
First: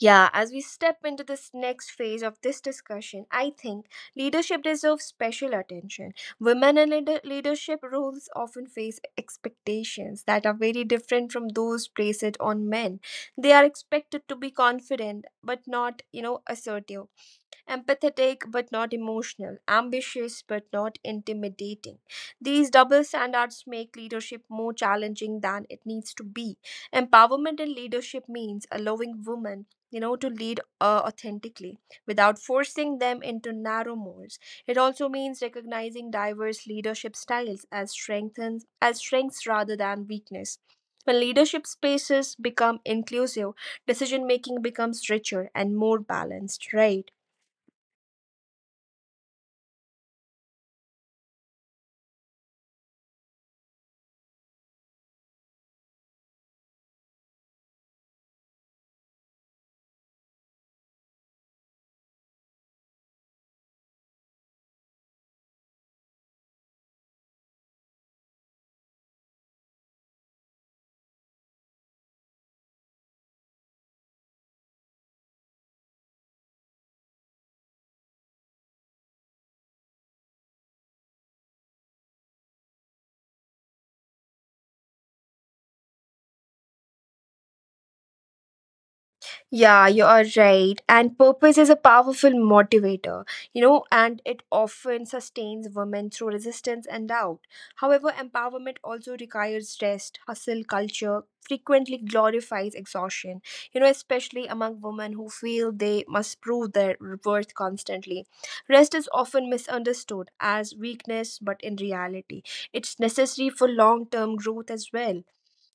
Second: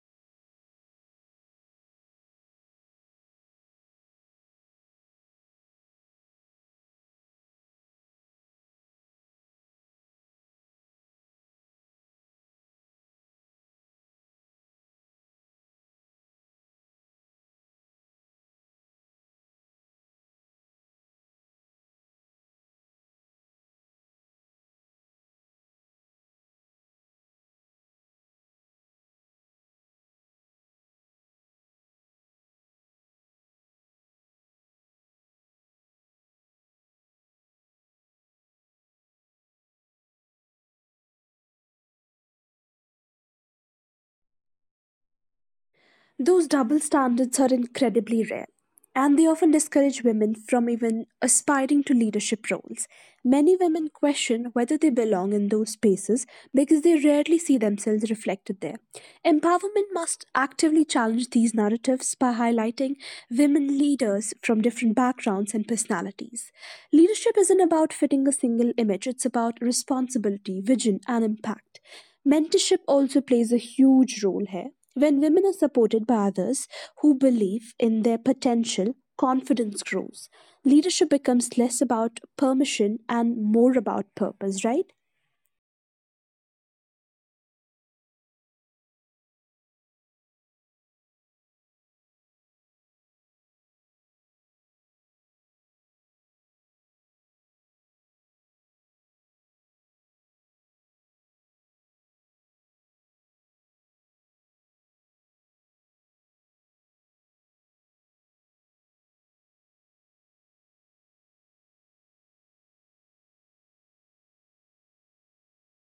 S1: Yeah, as we step into this next phase of this discussion, I think leadership deserves special attention. Women in leader- leadership roles often face expectations that are very different from those placed on men. They are expected to be confident but not, you know, assertive, empathetic but not emotional, ambitious but not intimidating. These double standards make leadership more challenging than it needs to be. Empowerment in leadership means allowing women, you know, to lead uh, authentically without forcing them into narrow molds. It also means recognizing diverse leadership styles as strengthens as strengths rather than weakness. When leadership spaces become inclusive, decision making becomes richer and more
S2: Those
S1: balanced,
S2: double
S1: right?
S2: standards are incredibly rare, and they often discourage women from even aspiring to leadership roles. Many women question whether they belong in those spaces because they rarely see themselves reflected there. Empowerment must actively challenge these narratives by highlighting women leaders from different backgrounds and personalities. Leadership isn't about fitting a single image, it's about responsibility, vision, and impact. Mentorship also plays a huge role here when women are supported by others who believe in their potential, confidence grows. Leadership becomes less about permission and more about purpose, right?
S1: Yeah, you are right. And purpose is a powerful motivator, you know, and it often sustains women through resistance and doubt. However, empowerment also requires rest, hustle culture frequently glorifies exhaustion, you know, especially among women who feel they must prove their worth constantly. Rest is often misunderstood as weakness, but in reality, it's necessary for long term growth as well.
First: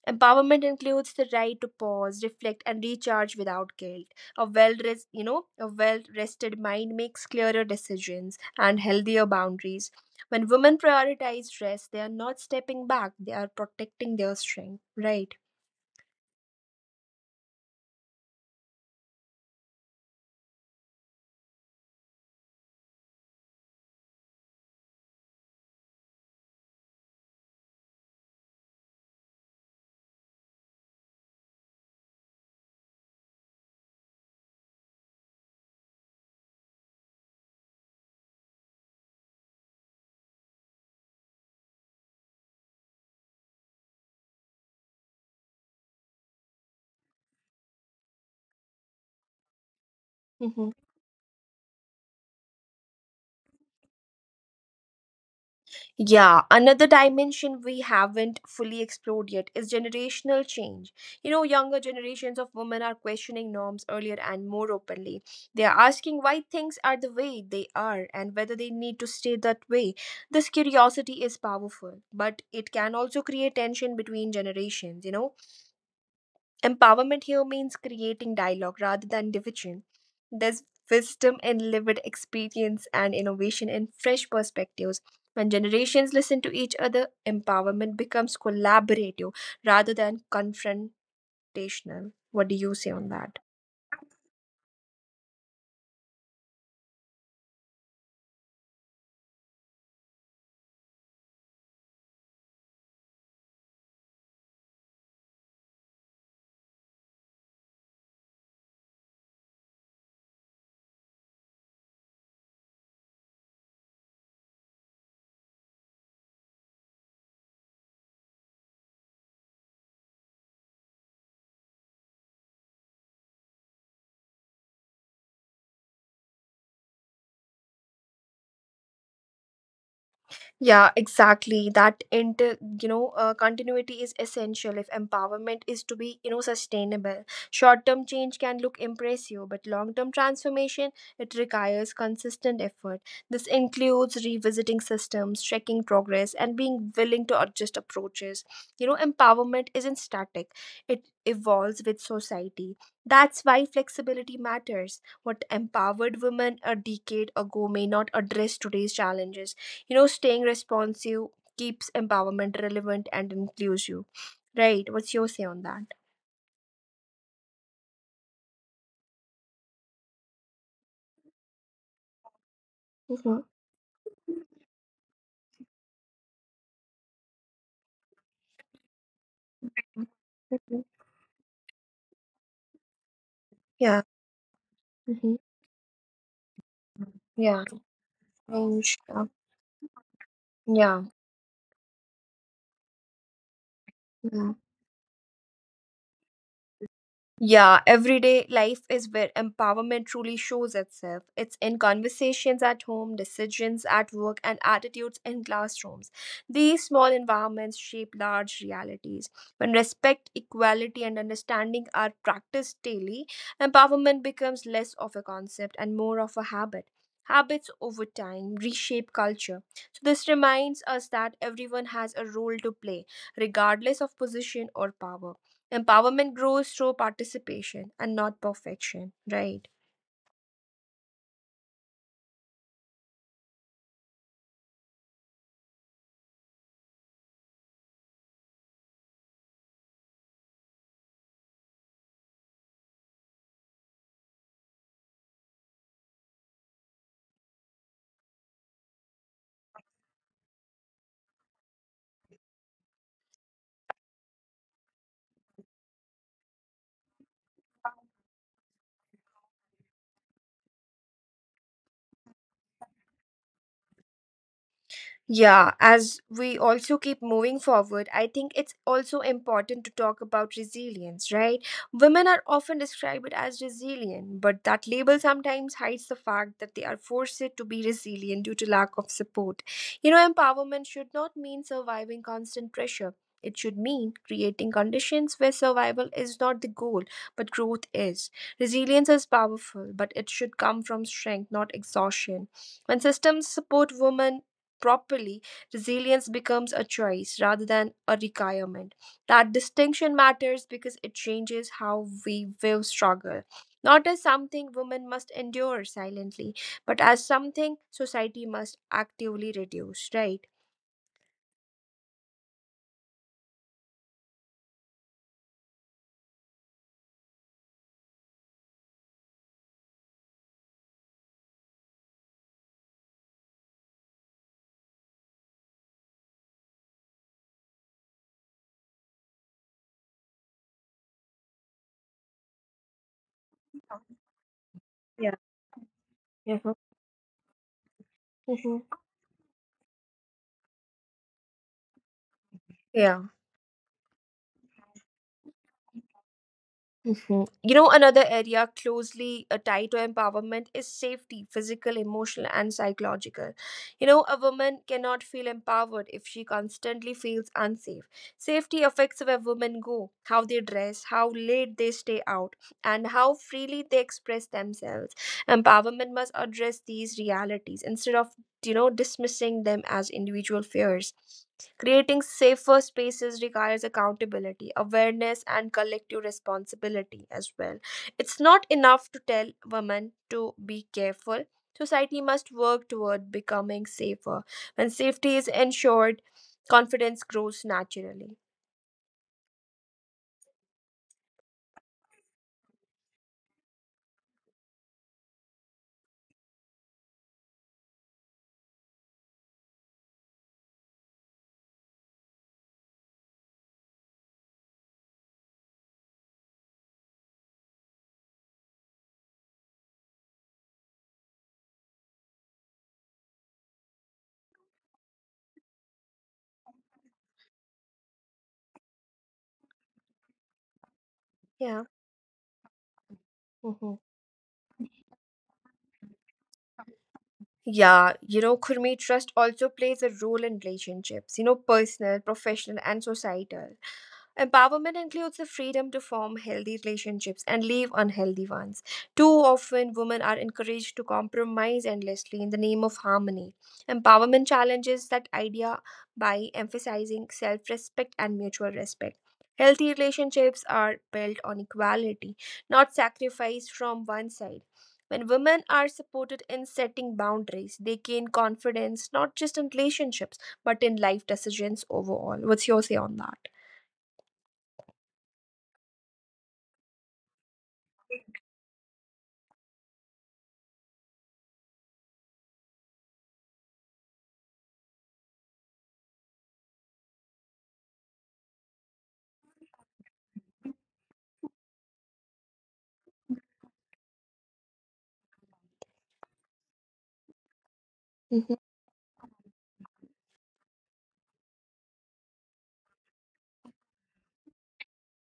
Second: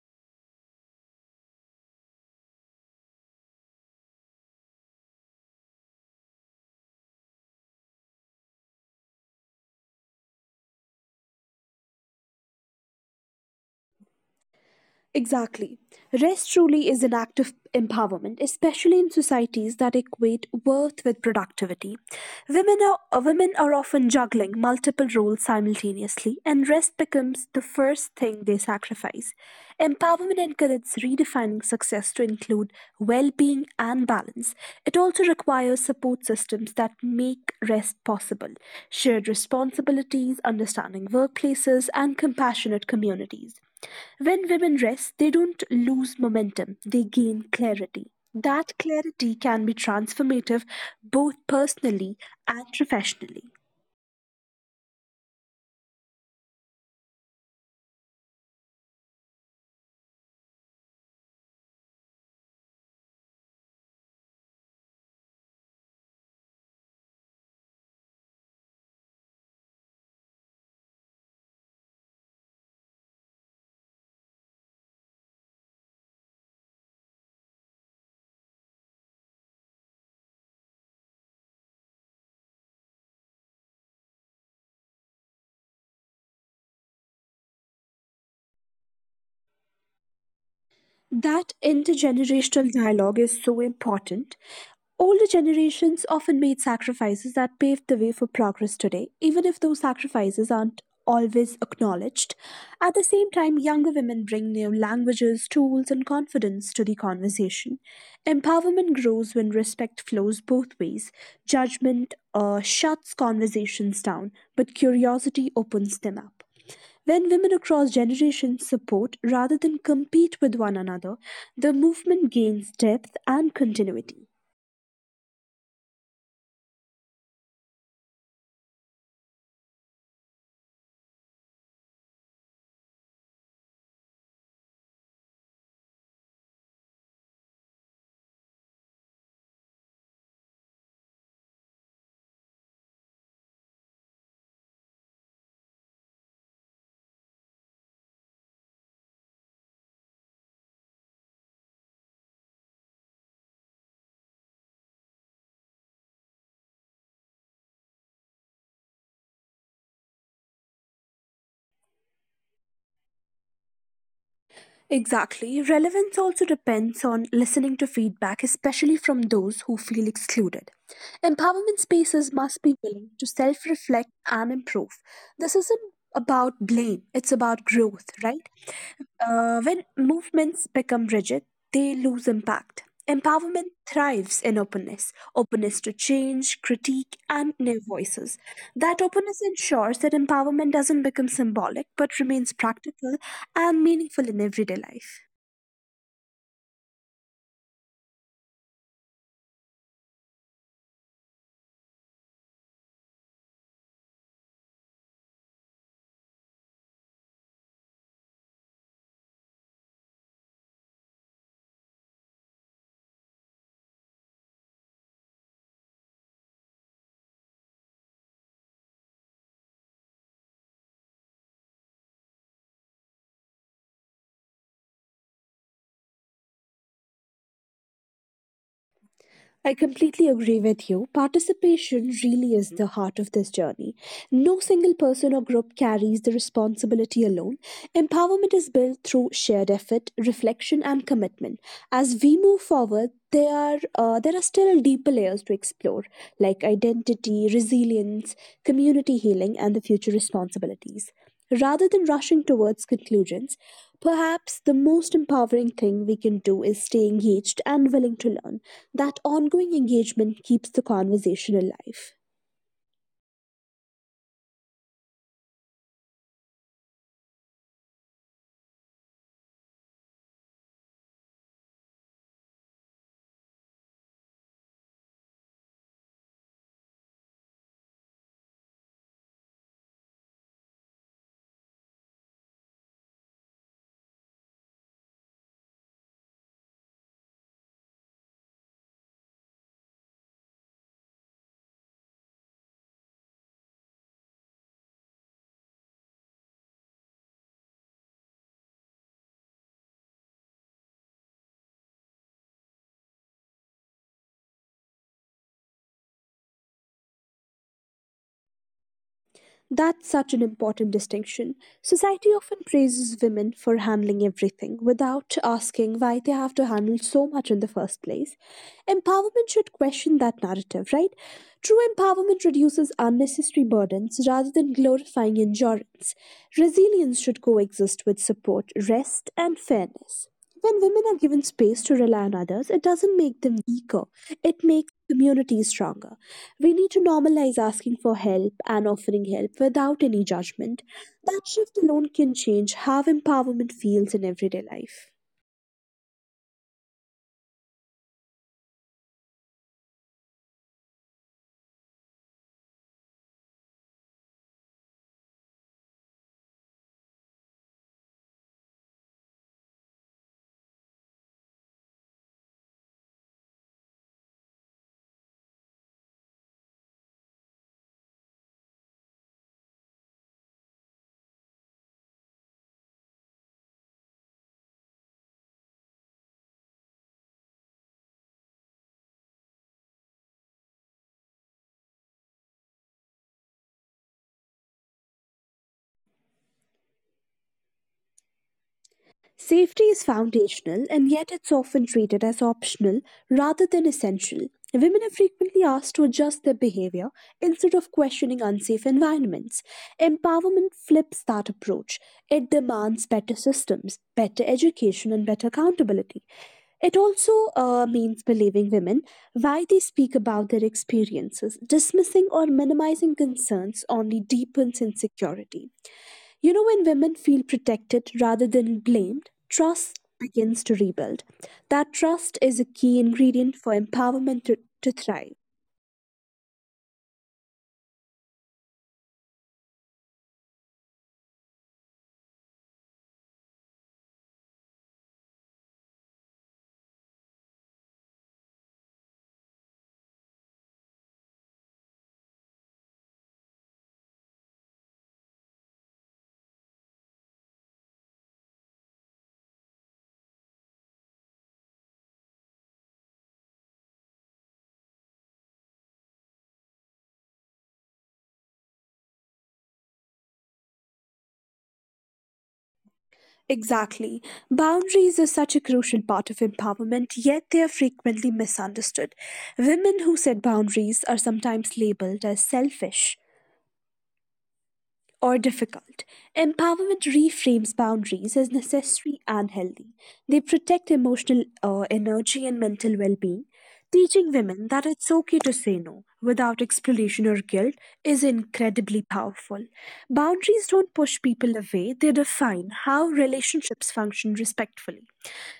S1: Empowerment includes the right to pause, reflect, and recharge without guilt. A well, res- you know, a well-rested mind makes clearer decisions and healthier boundaries. When women prioritize rest, they are not stepping back; they are protecting their strength. Right.
S2: Exactly. Rest truly is an act of empowerment, especially in societies that equate worth with productivity. Women are, uh, women are often juggling multiple roles simultaneously, and rest becomes the first thing they sacrifice. Empowerment encourages redefining success to include well being and balance. It also requires support systems that make rest possible, shared responsibilities, understanding workplaces, and compassionate communities. When women rest, they don't lose momentum, they gain clarity. That clarity can be transformative
S1: Hmm.
S2: both personally and professionally.
S1: Yeah, another dimension we haven't fully explored yet is generational change. You know, younger generations of women are questioning norms earlier and more openly. They are asking why things are the way they are and whether they need to stay that way. This curiosity is powerful, but it can also create tension between generations, you know. Empowerment here means creating dialogue rather than division. There's wisdom in lived experience and innovation in fresh perspectives. When generations listen to each other, empowerment becomes collaborative rather than confrontational.
S2: That
S1: What do
S2: intergenerational
S1: you say on
S2: dialogue
S1: that?
S2: is so important. Older generations often made sacrifices that paved the way for progress today, even if those sacrifices aren't always acknowledged. At the same time, younger women bring new languages, tools, and confidence to the conversation. Empowerment grows when respect flows both ways. Judgment uh, shuts conversations down, but curiosity opens them up. When women across generations support rather than compete with one another, the movement gains depth and continuity.
S1: Yeah, exactly. That inter, you know, uh, continuity is essential if empowerment is to be, you know, sustainable. Short-term change can look impressive, but long-term transformation, it requires consistent effort. This includes revisiting systems, tracking progress, and being willing to adjust approaches. You know, empowerment isn't static; it evolves with society. That's why flexibility matters. What empowered women a decade ago may not address today's challenges. You know, staying responsive keeps empowerment relevant and inclusive, right? What's your say
S2: Exactly.
S1: on that?
S2: Relevance also depends on listening to feedback, especially from those who feel excluded. Empowerment spaces must be willing to
S1: Mm-hmm.
S2: self reflect and improve. This isn't about blame, it's about growth, right? Uh, when movements become rigid, they lose impact. Empowerment
S1: Yeah.
S2: thrives in openness,
S1: Hmm. Yeah. Mhm.
S2: openness to change, critique, and
S1: Yeah.
S2: new voices.
S1: Range.
S2: That openness ensures that empowerment doesn't
S1: Yeah.
S2: become symbolic but remains practical and meaningful in
S1: Yeah.
S2: everyday life.
S1: Yeah, everyday life is where empowerment truly shows itself. It's in conversations at home, decisions at work, and attitudes in classrooms. These small environments shape large realities. When respect, equality, and understanding are practiced daily, empowerment becomes less of a concept and more of a habit. Habits over time reshape culture. So, this reminds us that everyone has a role to play, regardless of position or power. Empowerment grows through participation and not perfection,
S2: I
S1: right?
S2: completely agree with you. Participation really is the heart of this journey. No single person or group carries the responsibility alone. Empowerment is built through shared effort, reflection, and commitment. As we move forward, there are uh, there are still deeper layers to explore, like identity, resilience, community healing, and the future responsibilities. Rather than rushing towards conclusions, perhaps the most empowering thing we can do is stay engaged and willing to learn. That ongoing engagement keeps the conversation alive.
S1: Yeah, as we also keep moving forward, I think it's also important to talk about resilience, right? Women are often described as resilient, but that label sometimes hides the fact that they are forced to be resilient due to lack of support. You know, empowerment should not mean surviving constant pressure. It should mean creating conditions where survival is not the goal, but growth is. Resilience is powerful, but it should come from strength, not exhaustion. When systems support women properly, resilience becomes a choice rather than a requirement. That distinction matters because it changes how we view struggle, not as something women must endure silently, but as something society must actively
S2: That's
S1: reduce,
S2: such an
S1: right?
S2: important distinction. Society often praises women for handling everything without asking why they have to handle so much in the first place. Empowerment should question that narrative, right? True empowerment reduces unnecessary burdens rather than glorifying endurance. Resilience should coexist with support, rest, and fairness. When women are given space to rely on others, it doesn't make them weaker, it makes
S1: Yeah.
S2: communities stronger.
S1: Yeah.
S2: We need to normalize asking for help
S1: Mhm.
S2: and offering help without any judgment. That shift alone can change how
S1: Yeah.
S2: empowerment feels in everyday life.
S1: Mhm. You know, another area closely uh, tied to empowerment is safety, physical, emotional, and psychological. You know, a woman cannot feel empowered if she constantly feels unsafe. Safety affects where women go, how they dress, how late they stay out, and how freely they express themselves. Empowerment must address these realities instead of, you know, dismissing them as individual fears. Creating safer spaces requires accountability, awareness, and collective responsibility as well. It's not enough to tell women to be careful. Society must work toward becoming safer. When safety is ensured, confidence grows naturally.
S2: Safety is foundational and yet it's often treated as optional rather than essential. Women are frequently asked to adjust their behavior instead of questioning unsafe environments. Empowerment flips that approach. It demands better systems, better education, and better accountability. It also uh, means believing women why they speak about their experiences. Dismissing or minimizing concerns only deepens insecurity. You know, when women feel protected rather than blamed, trust begins to rebuild. That
S1: Yeah.
S2: trust is a key ingredient for
S1: Hmm.
S2: empowerment to, to thrive.
S1: Yeah, you know, Kurmi, trust also plays a role in relationships, you know, personal, professional, and societal. Empowerment includes the freedom to form healthy relationships and leave unhealthy ones. Too often, women are encouraged to compromise endlessly in the name of harmony. Empowerment challenges that idea by emphasizing self respect and mutual respect. Healthy relationships are built on equality, not sacrifice from one side. When women are supported in setting boundaries, they gain confidence not just in relationships but in life decisions overall. What's your say on that?
S2: Exactly. Boundaries are such a crucial part of empowerment, yet they are frequently misunderstood. Women who set boundaries are sometimes labeled as selfish, or difficult. Empowerment reframes boundaries as necessary and healthy. They protect emotional uh, energy and mental well being. Teaching women that it's okay to say no without explanation or guilt is
S1: Mm-hmm.
S2: incredibly powerful. Boundaries don't push people away, they define how relationships function respectfully.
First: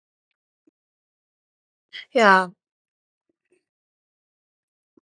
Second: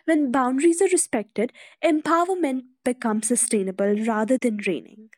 S2: When boundaries are respected,
S1: Yeah.
S2: empowerment becomes sustainable rather than draining.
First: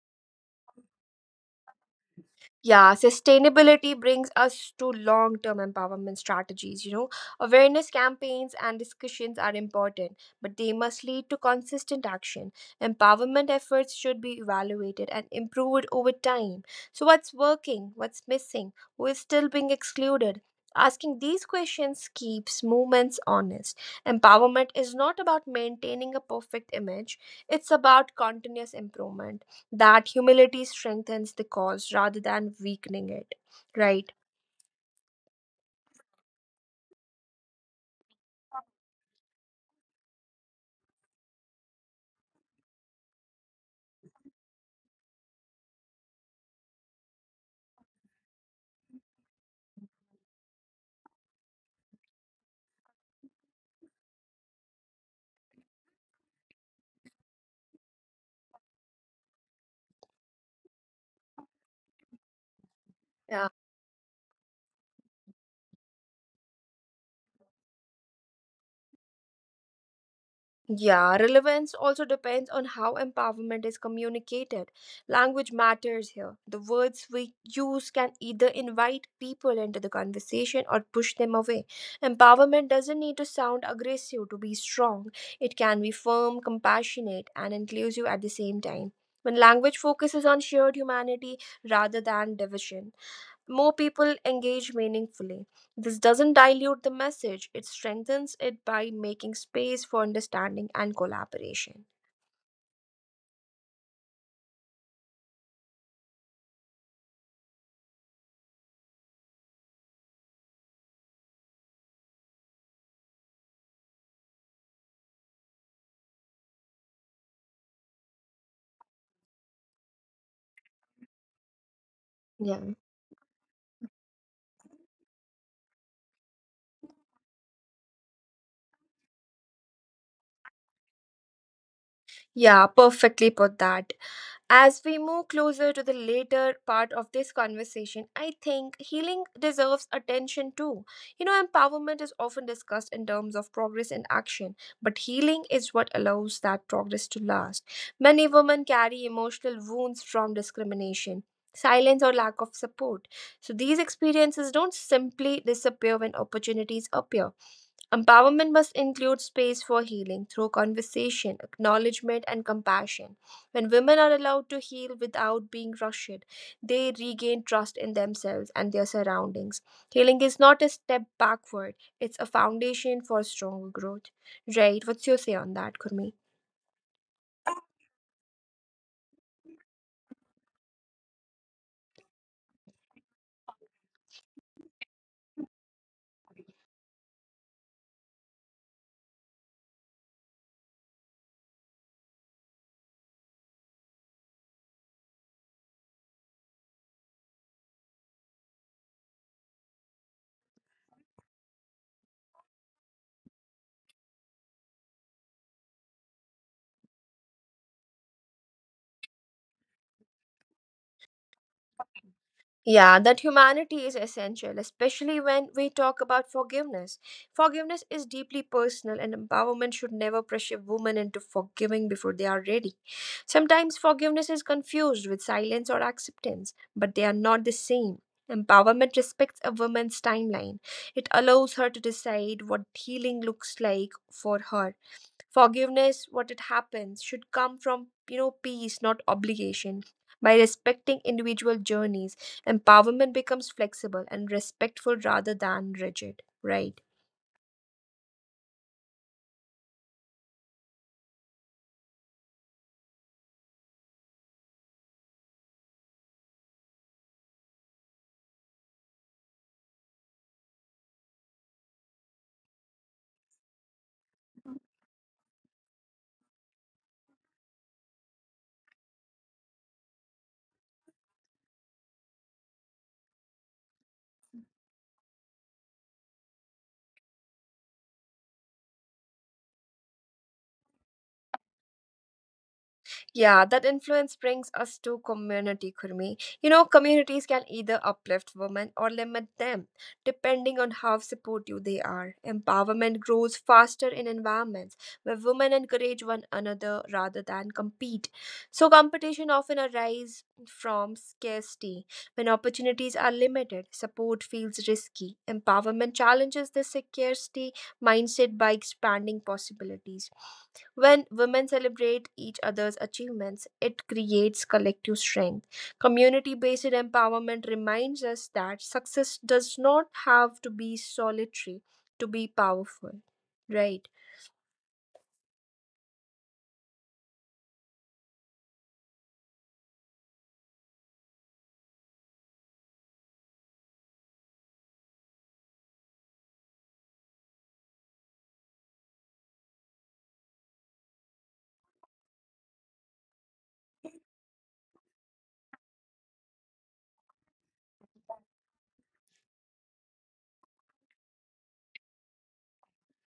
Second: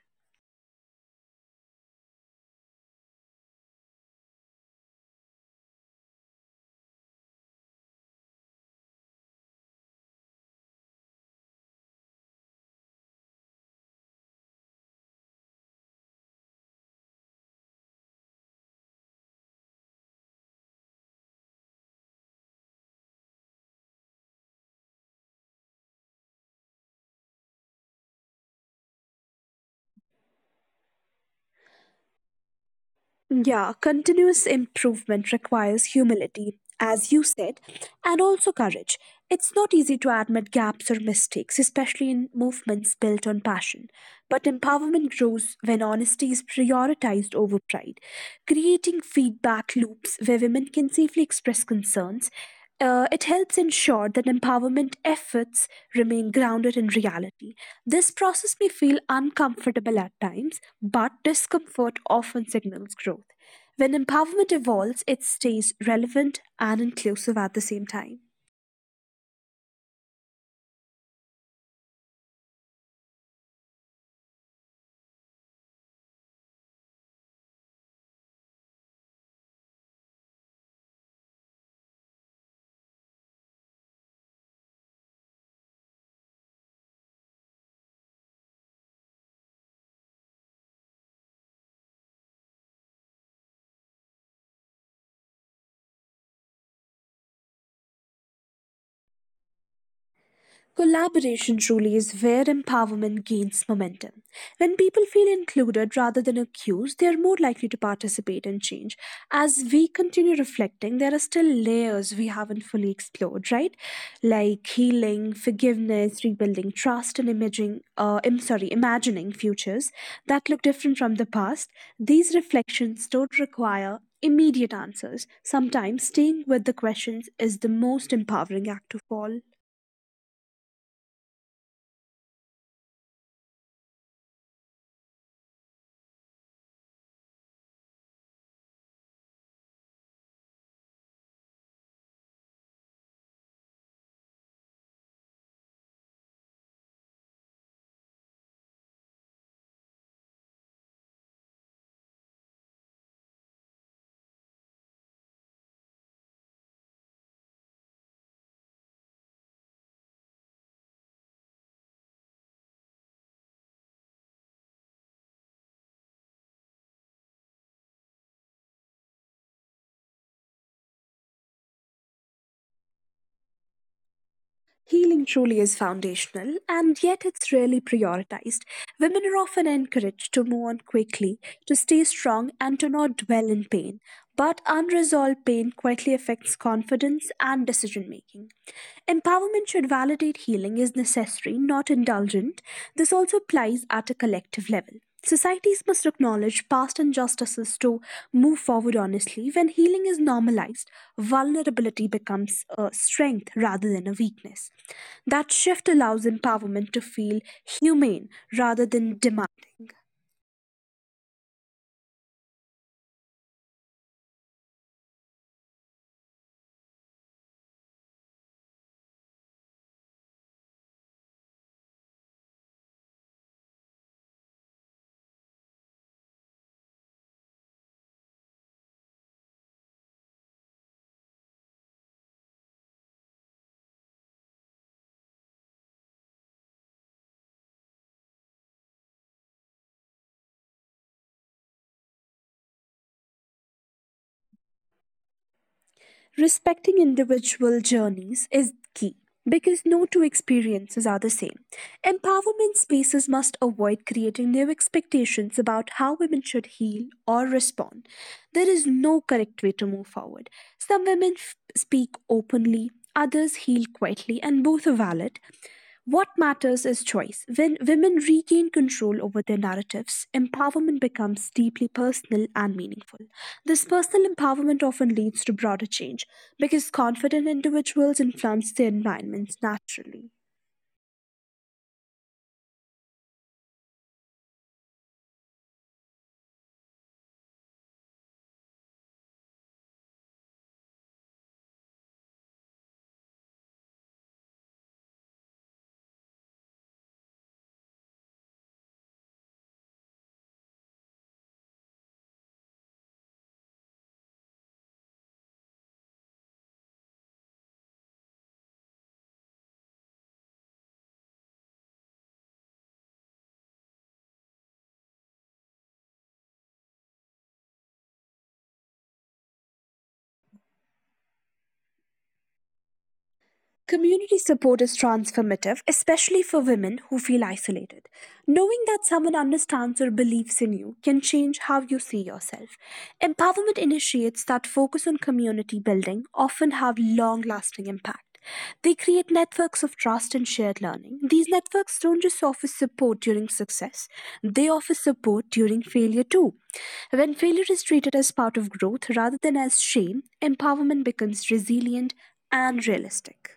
S1: Yeah, sustainability brings us to long term empowerment strategies. You know, awareness campaigns and discussions are important, but they must lead to consistent action. Empowerment efforts should be evaluated and improved over time. So, what's working? What's missing? Who is still being excluded? Asking these questions keeps movements honest. Empowerment is not about maintaining a perfect image, it's about continuous improvement that humility strengthens the cause rather than weakening it.
S2: Yeah,
S1: Right.
S2: continuous improvement requires humility, as you said, and also courage. It's not easy to admit gaps or mistakes, especially in movements built on passion. But empowerment grows when honesty is prioritized over pride, creating feedback loops where women can safely express concerns uh, it helps ensure that empowerment efforts remain grounded in reality. This process may feel uncomfortable at times, but discomfort often signals growth.
S1: Yeah.
S2: When empowerment evolves, it stays relevant and inclusive at the same time.
S1: Yeah, relevance also depends on how empowerment is communicated. Language matters here. The words we use can either invite people into the conversation or push them away. Empowerment doesn't need to sound aggressive to be strong. It can be firm, compassionate, and inclusive at the same time. When language focuses on shared humanity rather than division, more people engage meaningfully. This doesn't dilute the message, it strengthens it by making space for understanding and
S2: Collaboration truly
S1: collaboration.
S2: is where empowerment gains momentum. When people feel included rather than accused, they are more likely to participate in change. As we continue reflecting, there are still layers we haven't fully explored, right? Like healing, forgiveness, rebuilding trust, and imaging, uh, I'm sorry, imagining futures that look different from the past. These
S1: Yeah.
S2: reflections don't require immediate answers. Sometimes staying with the questions is the most empowering act of all.
S1: Yeah, perfectly put that. As we move closer to the later part of this conversation, I think healing deserves attention too. You know, empowerment is often discussed in terms of progress and action, but healing is what allows that progress to last. Many women carry emotional wounds from discrimination. Silence or lack of support. So these experiences don't simply disappear when opportunities appear. Empowerment must include space for healing through conversation, acknowledgement, and compassion. When women are allowed to heal without being rushed, they regain trust in themselves and their surroundings. Healing is not a step backward, it's a foundation for stronger growth. Right,
S2: Healing
S1: what's your
S2: truly
S1: say
S2: is
S1: on that, Gurmeet?
S2: foundational, and yet it's rarely prioritized. Women are often encouraged to move on quickly, to stay strong, and to not dwell in pain. But unresolved pain quietly affects confidence and decision making. Empowerment should validate healing is necessary, not indulgent. This also applies at a collective level. Societies must acknowledge past injustices to move forward honestly. When healing is normalized, vulnerability becomes a strength rather than a weakness. That shift allows empowerment to feel humane rather than demanding.
S1: Yeah, that humanity is essential, especially when we talk about forgiveness. Forgiveness is deeply personal, and empowerment should never pressure women into forgiving before they are ready. Sometimes forgiveness is confused with silence or acceptance, but they are not the same. Empowerment respects a woman's timeline, it allows her to decide what healing looks like for her. Forgiveness, what it happens, should come from you know peace, not obligation. By respecting individual journeys, empowerment becomes flexible and respectful rather than rigid,
S2: Respecting
S1: right?
S2: individual journeys is key because no two experiences are the same. Empowerment spaces must avoid creating new expectations about how women should heal or respond. There is no correct way to move forward. Some women f- speak openly, others heal quietly, and both are valid. What matters is choice. When women regain control over their narratives, empowerment becomes deeply personal and meaningful. This personal empowerment often leads to broader change because confident individuals influence their environments naturally.
S1: Yeah, that influence brings us to community, Kurmi. You know, communities can either uplift women or limit them, depending on how supportive they are. Empowerment grows faster in environments where women encourage one another rather than compete. So, competition often arises from scarcity. When opportunities are limited, support feels risky. Empowerment challenges this scarcity mindset by expanding possibilities. When women celebrate each other's achievements, it creates collective strength. Community based empowerment reminds us that success does not have to be solitary to be powerful,
S2: Community
S1: right?
S2: support is transformative, especially for women who feel isolated. Knowing that someone understands or believes in you can change how you see yourself. Empowerment initiates that focus on community building often have long lasting impact. They create networks of trust and shared learning. These networks don't just offer support during success, they offer support during failure too. When failure is treated as part of growth rather than as shame, empowerment becomes resilient and realistic.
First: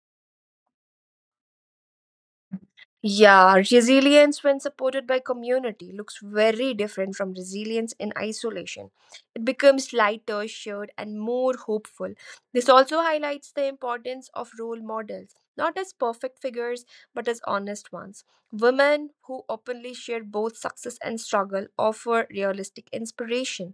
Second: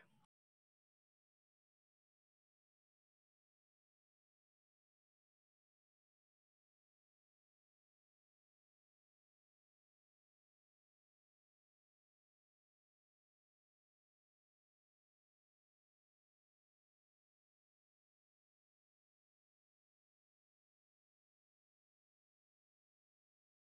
S1: Yeah, resilience when supported by community looks very different from resilience in isolation. It becomes lighter, shared, and more hopeful. This also highlights the importance of role models, not as perfect figures, but as honest ones. Women who openly share both success and struggle offer realistic inspiration.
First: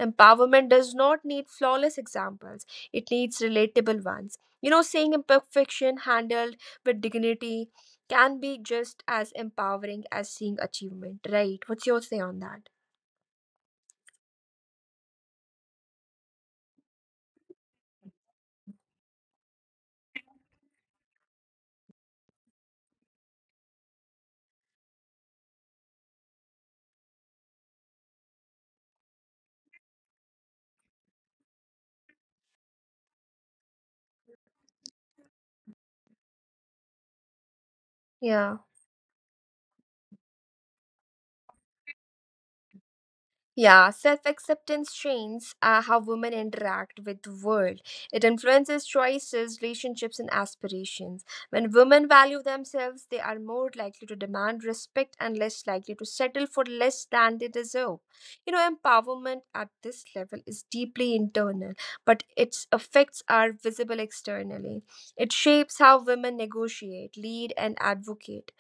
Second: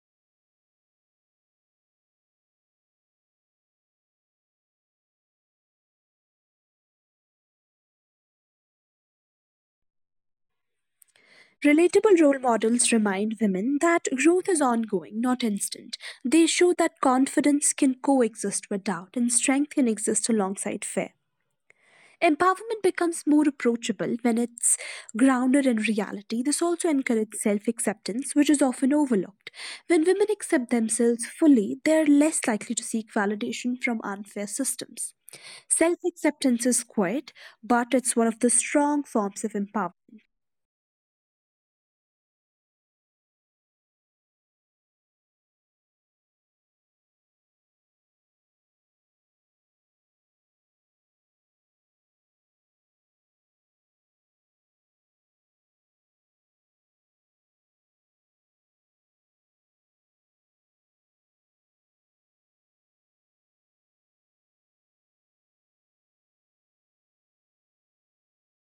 S1: Empowerment does not need flawless examples, it needs relatable ones. You know, seeing imperfection handled with dignity can be just as empowering as seeing achievement, right? What's your
S2: Relatable
S1: say
S2: role
S1: on that?
S2: models remind women that growth is ongoing, not instant. They show that confidence can coexist with doubt and strength can exist alongside fear. Empowerment becomes more approachable when it's grounded in reality. This also encourages self acceptance, which is often overlooked. When women accept themselves fully, they're less likely to seek validation from unfair systems. Self acceptance is quiet, but it's one of the
S1: Yeah.
S2: strong forms of empowerment.
S1: Yeah, self acceptance trains uh, how women interact with the world. It influences choices, relationships, and aspirations. When women value themselves, they are more likely to demand respect and less likely to settle for less than they deserve. You know, empowerment at this level is deeply internal, but its effects are visible externally. It shapes how women negotiate, lead, and advocate.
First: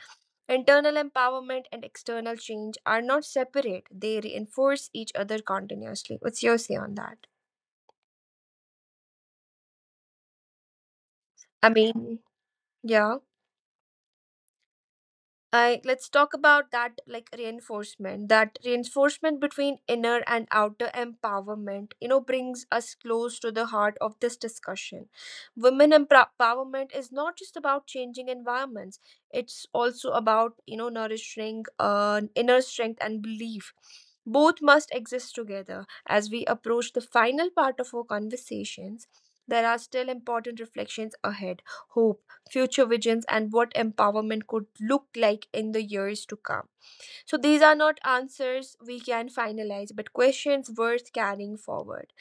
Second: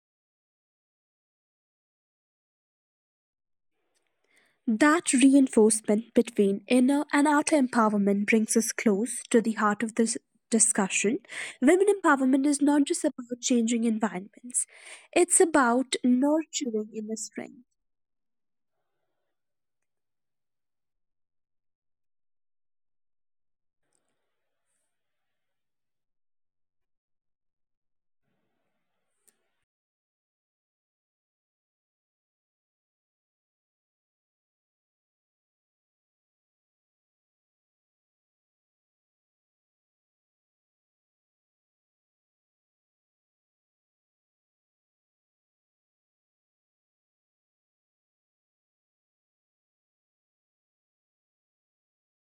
S1: Internal empowerment and external change are not separate, they reinforce
S2: That
S1: each other
S2: reinforcement
S1: continuously. What's your
S2: between
S1: say on
S2: inner and
S1: that?
S2: outer empowerment brings us close to the heart of this discussion.
S1: I
S2: Women
S1: mean,
S2: empowerment is not just
S1: yeah.
S2: about changing environments, it's
S1: I
S2: about
S1: Let's talk about
S2: nurturing
S1: that
S2: inner
S1: like
S2: strength.
S1: reinforcement. That reinforcement between inner and outer empowerment, you know, brings us close to the heart of this discussion. Women empow- empowerment is not just about changing environments. It's also about, you know, nourishing uh, inner strength and belief. Both must exist together. As we approach the final part of our conversations, there are still important reflections ahead. Hope, future visions, and what empowerment could look like in the years to come. So these are not answers we can finalize, but questions worth carrying forward.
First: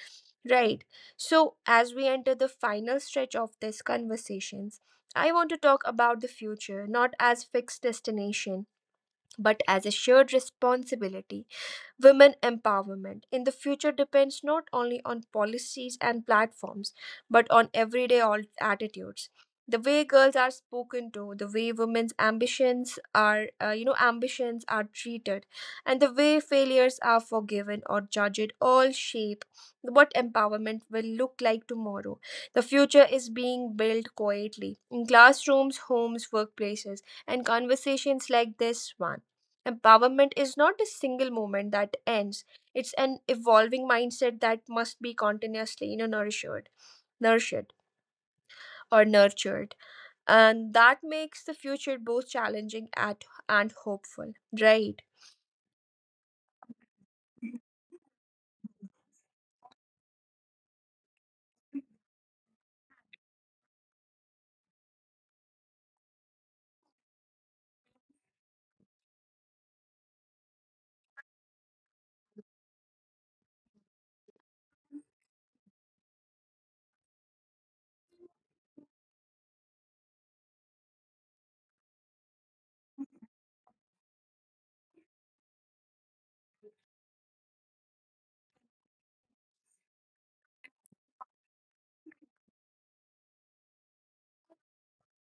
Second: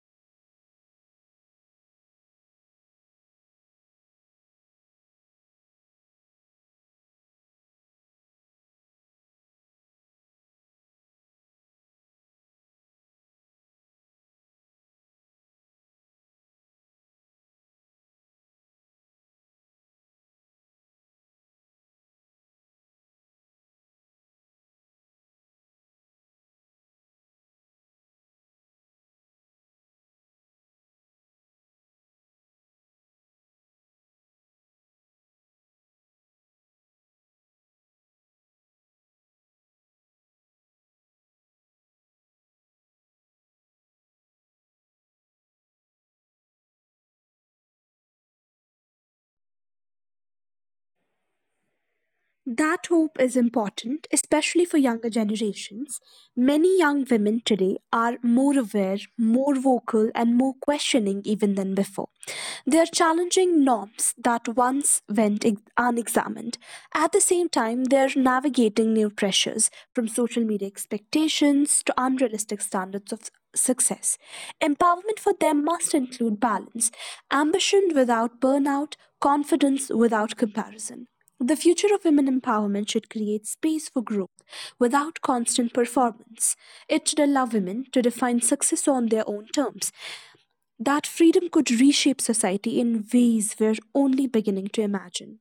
S1: Right. So as we enter the final stretch of this conversations, I want to talk about the future, not as fixed destination, but as a shared responsibility. Women empowerment in the future depends not only on policies and platforms, but on everyday al- attitudes. The way girls are spoken to, the way women's ambitions are, uh, you know, ambitions are treated, and the way failures are forgiven or judged, all shape what empowerment will look like tomorrow. The future is being built quietly in classrooms, homes, workplaces, and conversations like this one. Empowerment is not a single moment that ends. It's an evolving mindset that must be continuously, you know, nourished, nurtured, or nurtured. And that makes the future both
S2: That
S1: challenging
S2: hope
S1: at
S2: is
S1: and
S2: important,
S1: hopeful.
S2: especially for younger
S1: Right.
S2: generations. Many young women today are more aware, more vocal, and more questioning even than before. They are challenging norms that once went ex- unexamined. At the same time, they are navigating new pressures from social media expectations to unrealistic standards of success. Empowerment for them must include balance, ambition without burnout, confidence without comparison. The future of women empowerment should create space for growth without constant performance. It should allow women to define success on their own terms. That freedom could reshape society in ways we're only beginning to imagine.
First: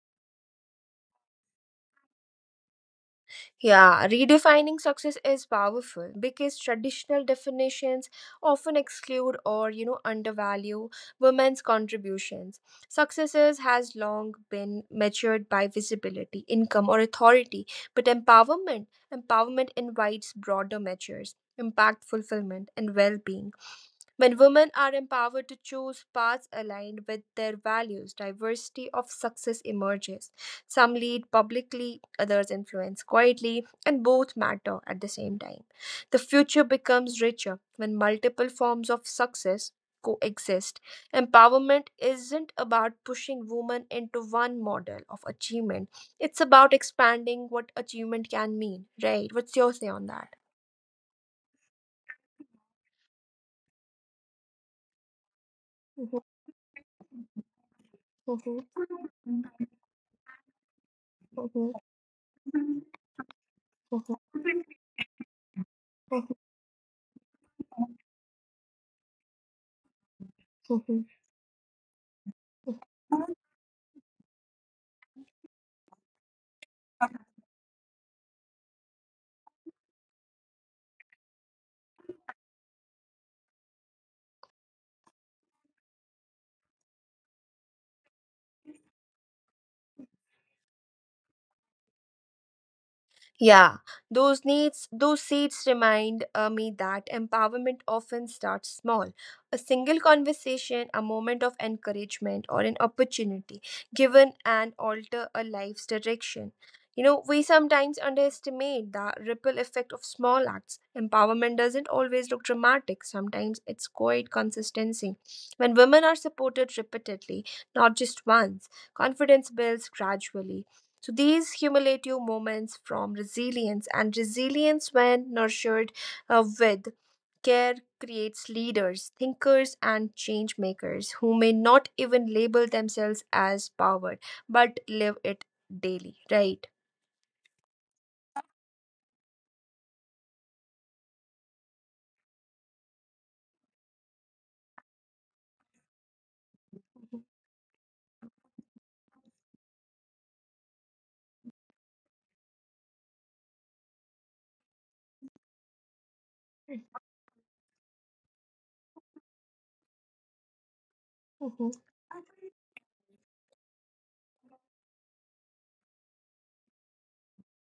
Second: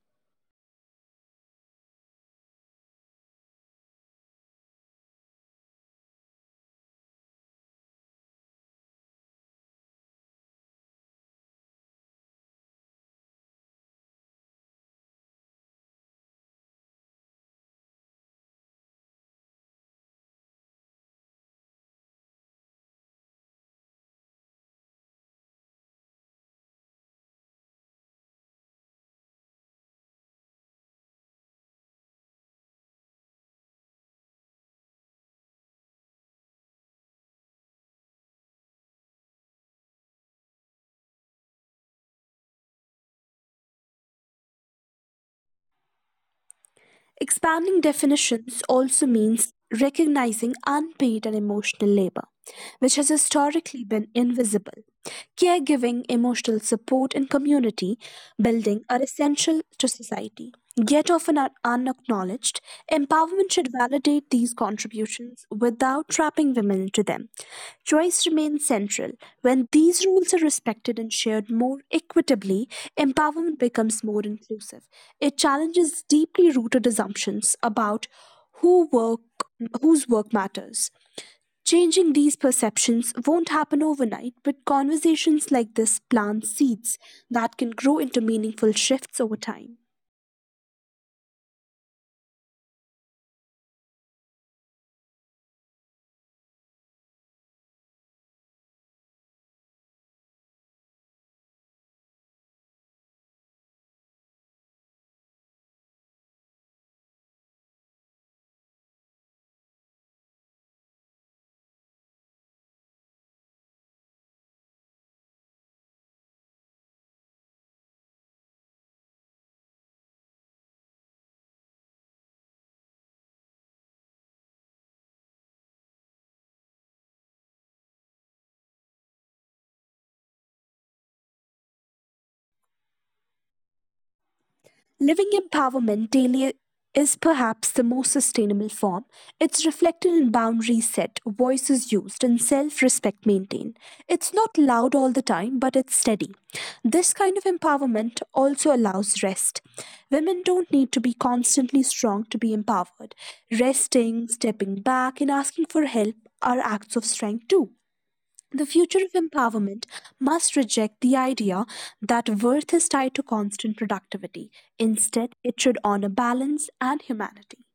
S1: Yeah, redefining success is powerful because traditional definitions often exclude or you know undervalue women's contributions. Successes has long been measured by visibility, income, or authority, but empowerment empowerment invites broader measures, impact, fulfillment, and well-being. When women are empowered to choose paths aligned with their values, diversity of success emerges. Some lead publicly, others influence quietly, and both matter at the same time. The future becomes richer when multiple forms of success coexist. Empowerment isn't about pushing women into one model of achievement, it's about expanding what
S2: Expanding
S1: achievement
S2: definitions
S1: can mean,
S2: also
S1: right?
S2: means
S1: What's your say on that?
S2: recognizing unpaid and emotional labor, which has historically been invisible. Caregiving, emotional support, and community
S1: Mhm,
S2: building are essential to society, yet often are
S1: mhm,
S2: unacknowledged.
S1: mhm.
S2: Empowerment should validate
S1: Mhm.
S2: these contributions without
S1: Mhm.
S2: trapping women into them. Choice remains central. When these rules are respected and
S1: Mhm.
S2: shared more equitably,
S1: Mhm.
S2: empowerment becomes more inclusive. It challenges deeply rooted assumptions about who work whose work matters. Changing these perceptions won't happen overnight, but conversations like this plant seeds that can grow into meaningful shifts over time.
S1: Yeah, those needs, those seeds remind uh, me that empowerment often starts small. A single conversation, a moment of encouragement, or an opportunity given and alter a life's direction. You know, we sometimes underestimate the ripple effect of small acts. Empowerment doesn't always look dramatic, sometimes it's quite consistency. When women are supported repeatedly, not just once, confidence builds gradually so these cumulative moments from resilience and resilience when nurtured uh, with care creates leaders, thinkers, and change makers who may not even label themselves as powered, but live
S2: Living
S1: it
S2: empowerment
S1: daily,
S2: daily
S1: right?
S2: is perhaps the most sustainable form. It's reflected in boundaries set, voices used, and self respect maintained. It's not loud all the time, but it's steady. This
S1: Mhm.
S2: kind of empowerment also allows rest. Women don't need to be constantly strong to be empowered. Resting, stepping back, and asking for help are acts of strength too. The future of empowerment must reject the idea
S1: Mhm.
S2: that worth is tied to constant productivity. Instead, it should honor balance and humanity.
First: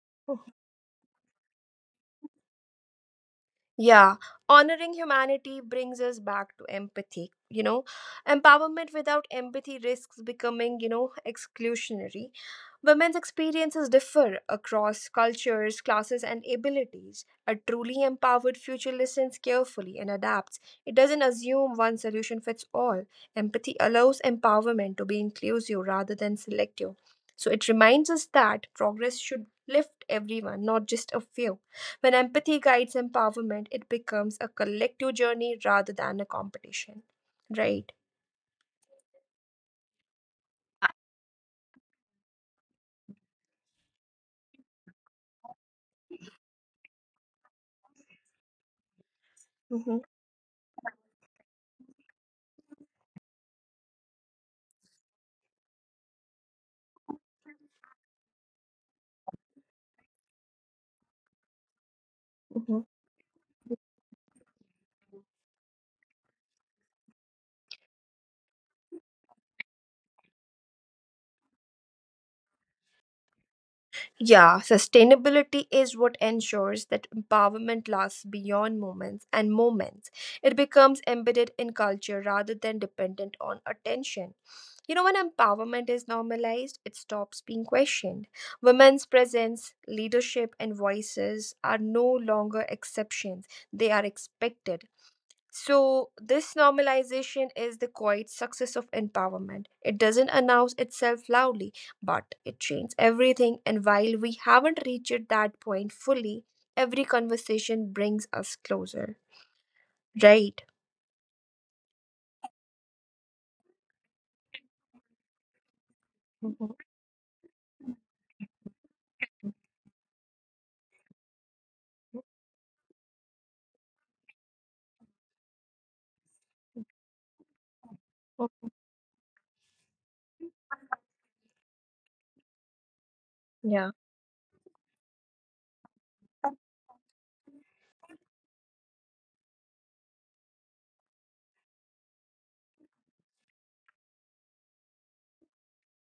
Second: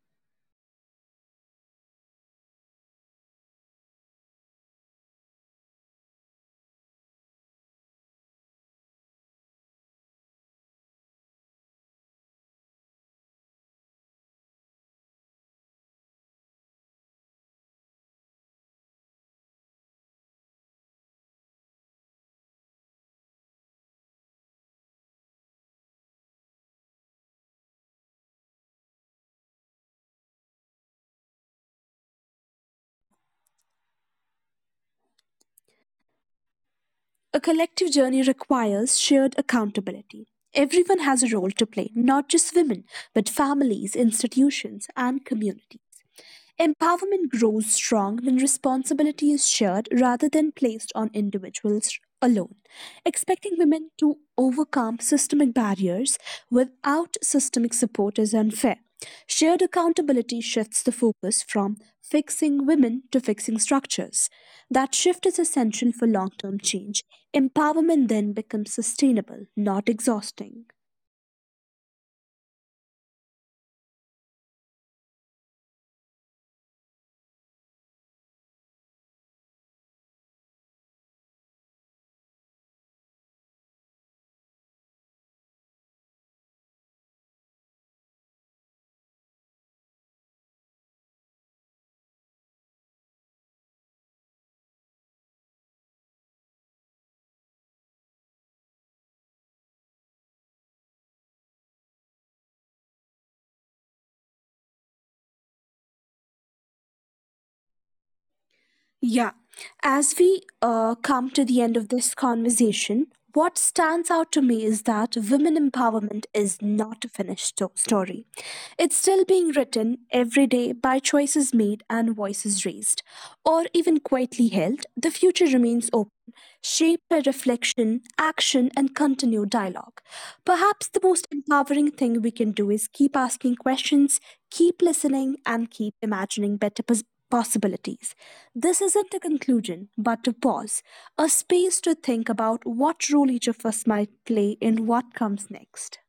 S1: Yeah, honoring humanity brings us back to empathy. You know, empowerment without empathy risks becoming, you know, exclusionary. Women's experiences differ across cultures, classes, and abilities. A truly empowered future listens carefully and adapts. It doesn't assume one solution fits all. Empathy allows empowerment to be inclusive rather than selective. So it reminds us that progress should lift everyone, not just a few. When empathy guides empowerment, it becomes a collective journey rather than a competition,
S2: A collective
S1: right?
S2: journey requires shared accountability. Everyone has a role to play, not just women, but families, institutions, and communities. Empowerment grows strong when responsibility is shared
S1: Hmm.
S2: rather than placed on individuals alone. Expecting women to overcome systemic barriers without systemic support is unfair. Shared accountability shifts the focus from fixing
S1: Hmm.
S2: women to fixing structures. That shift is essential for long term change. Empowerment then becomes sustainable, not exhausting.
S1: Yeah, sustainability is what ensures that empowerment lasts beyond moments and moments. It becomes embedded in culture rather than dependent on attention. You know, when empowerment is normalized, it stops being questioned. Women's presence, leadership, and voices are no longer exceptions, they are expected. So, this normalization is the quiet success of empowerment. It doesn't announce itself loudly, but it changes everything. And while we haven't reached that point fully, every conversation brings us closer.
S2: Yeah. As we
S1: Right?
S2: uh, come to the end of this conversation, what stands out to me is that women empowerment is
S1: Mhm.
S2: not a finished sto- story. It's still being written every day by choices made and voices raised, or even quietly held. The future remains open shape by reflection, action, and continued dialogue. Perhaps the most empowering thing we can do is keep asking
S1: Yeah.
S2: questions, keep listening, and keep imagining better pos- possibilities. This isn't a conclusion, but a pause, a space to think about what role each of us might play in what comes next.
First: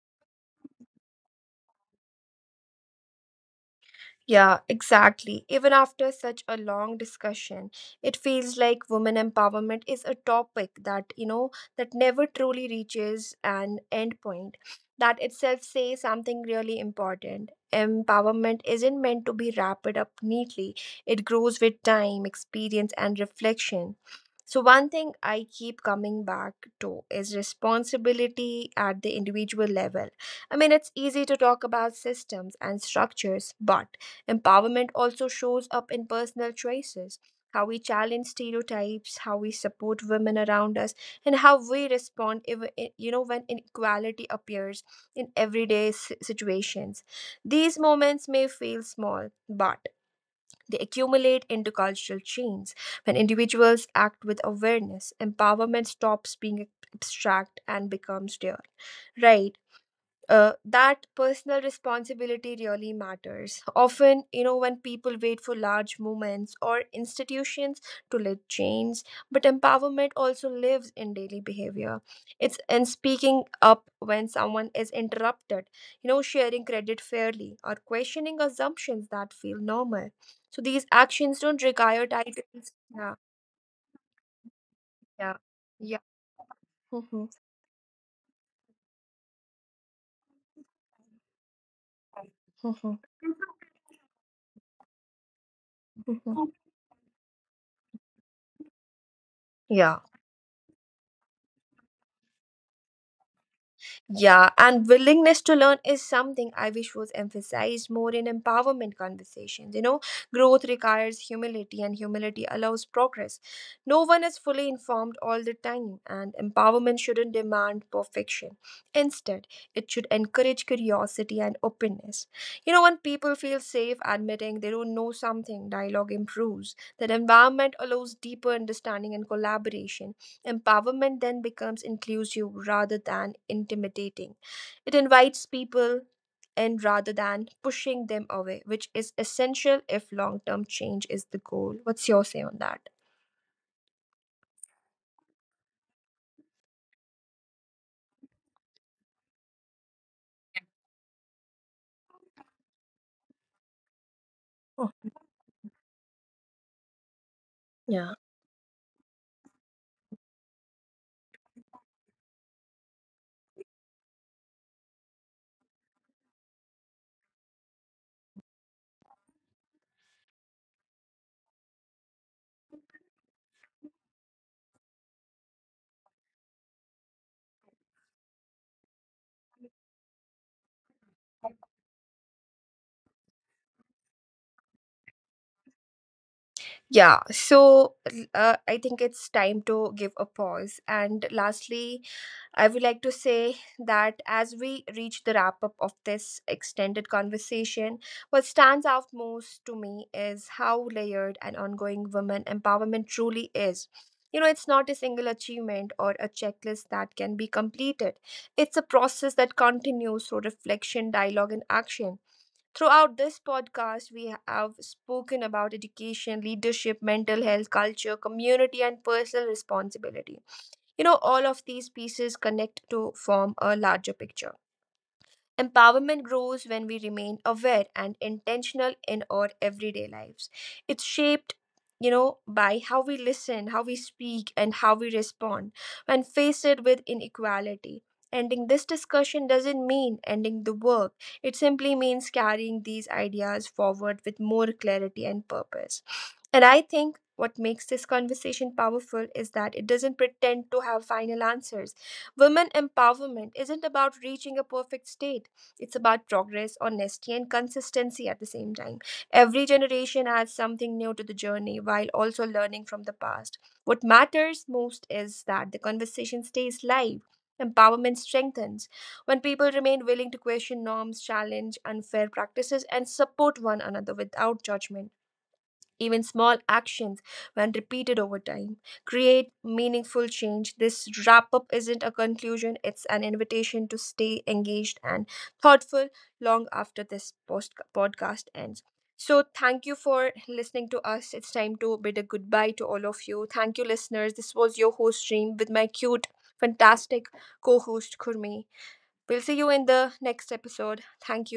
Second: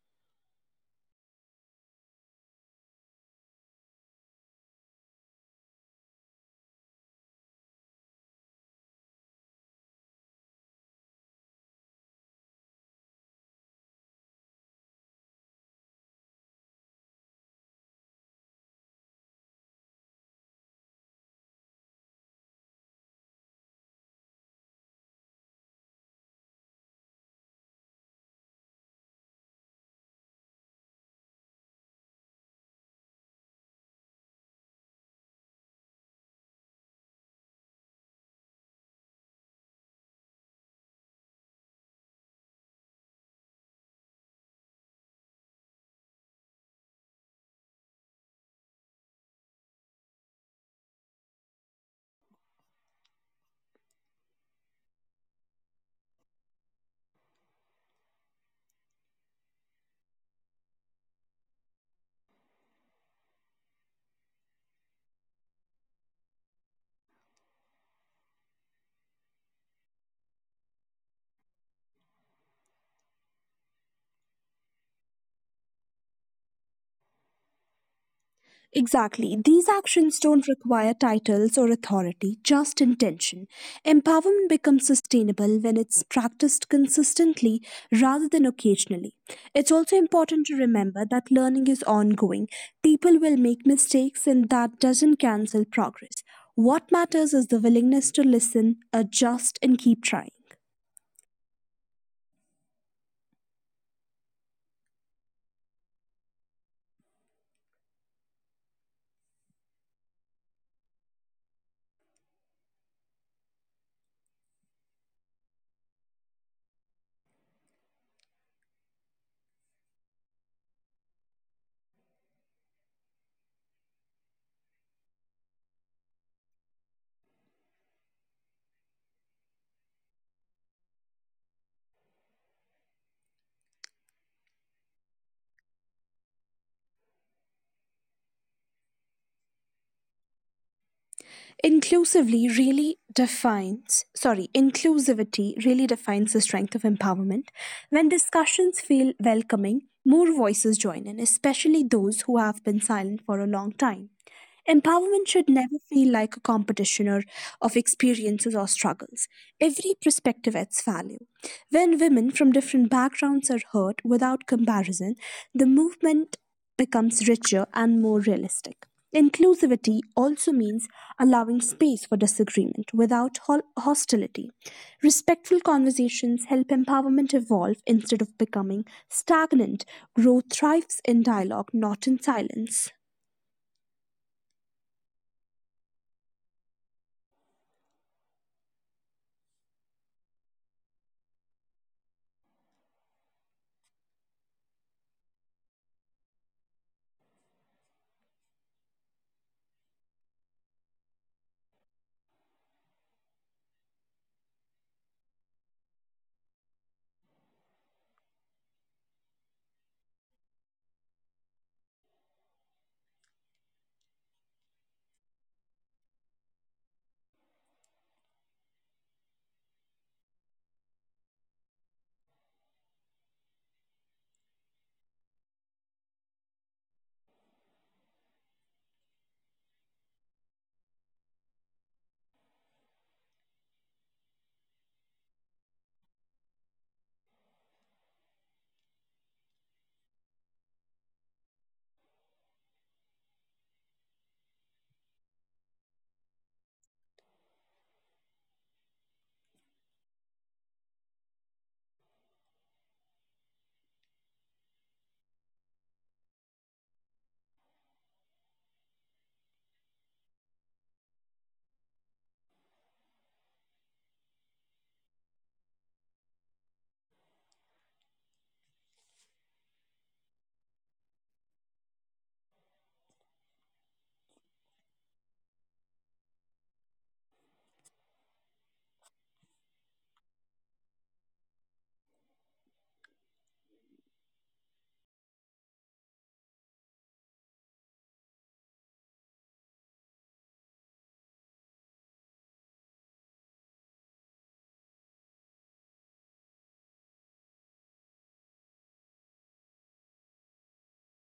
S1: Yeah, exactly. Even after such a long discussion, it feels like women empowerment is a topic that, you know, that never truly reaches an end point. That itself says something really important. Empowerment isn't meant to be wrapped up neatly, it grows with time, experience, and reflection. So, one thing I keep coming back to is responsibility at the individual level. I mean, it's easy to talk about systems and structures, but empowerment also shows up in personal choices, how we challenge stereotypes, how we support women around us, and how we respond if, you know when inequality appears in everyday s- situations. These moments may feel small, but they accumulate into cultural change. When individuals act with awareness, empowerment stops being abstract and becomes real. Right, uh, that personal responsibility really matters. Often, you know, when people wait for large movements or institutions to lift chains, but empowerment also lives in daily behavior. It's in speaking up when someone is interrupted, you know, sharing credit fairly or questioning assumptions
S2: Exactly.
S1: that
S2: These
S1: feel
S2: actions
S1: normal.
S2: don't
S1: So
S2: require
S1: these actions
S2: titles or
S1: don't require
S2: authority, just
S1: titles. Yeah,
S2: intention. Empowerment becomes
S1: yeah,
S2: sustainable when it's
S1: yeah.
S2: practiced
S1: Mhm,
S2: consistently rather than occasionally. It's also important to remember that learning is ongoing.
S1: mhm,
S2: People will make mistakes, and that doesn't cancel progress.
S1: mhm.
S2: What matters is the willingness to listen, adjust, and keep
S1: Yeah.
S2: trying.
S1: Yeah, and willingness to learn is something I wish was emphasized more in empowerment conversations. You know, growth requires humility, and humility allows progress. No one is fully informed all the time, and empowerment shouldn't demand perfection. Instead, it should encourage curiosity and openness. You know, when people feel safe admitting they don't know something, dialogue improves. That environment allows deeper understanding and collaboration. Empowerment then becomes inclusive rather than intimidating. It invites people in rather than pushing them away, which is essential if long term change is the goal. What's your
S2: Inclusively
S1: say on that?
S2: really defines sorry Inclusivity really defines the strength of empowerment. When discussions feel welcoming, more voices join in, especially those who have been silent for a long time.
S1: Oh,
S2: Empowerment should never feel like a competition or of
S1: yeah.
S2: experiences or struggles. Every perspective adds value. When women from different backgrounds are heard without comparison, the movement becomes richer and more realistic. Inclusivity also means allowing space for disagreement without hol- hostility. Respectful conversations help empowerment evolve instead of becoming stagnant. Growth thrives in dialogue, not in silence.
S1: Yeah, so uh, I think it's time to give a pause. And lastly, I would like to say that as we reach the wrap up of this extended conversation, what stands out most to me is how layered and ongoing women empowerment truly is. You know, it's not a single achievement or a checklist that can be completed. It's a process that continues through reflection, dialogue, and action. Throughout this podcast, we have spoken about education, leadership, mental health, culture, community, and personal responsibility. You know, all of these pieces connect to form a larger picture. Empowerment grows when we remain aware and intentional in our everyday lives. It's shaped, you know, by how we listen, how we speak, and how we respond when faced with inequality. Ending this discussion doesn't mean ending the work. It simply means carrying these ideas forward with more clarity and purpose. And I think what makes this conversation powerful is that it doesn't pretend to have final answers. Women empowerment isn't about reaching a perfect state, it's about progress, honesty, and consistency at the same time. Every generation adds something new to the journey while also learning from the past. What matters most is that the conversation stays live. Empowerment strengthens when people remain willing to question norms, challenge unfair practices, and support one another without judgment. Even small actions, when repeated over time, create meaningful change. This wrap up isn't a conclusion, it's an invitation to stay engaged and thoughtful long after this post- podcast ends. So, thank you for listening to us. It's time to bid a goodbye to all of you. Thank you, listeners. This was your host, Reem, with my cute, fantastic co host, Kurmi. We'll see you in the next episode. Thank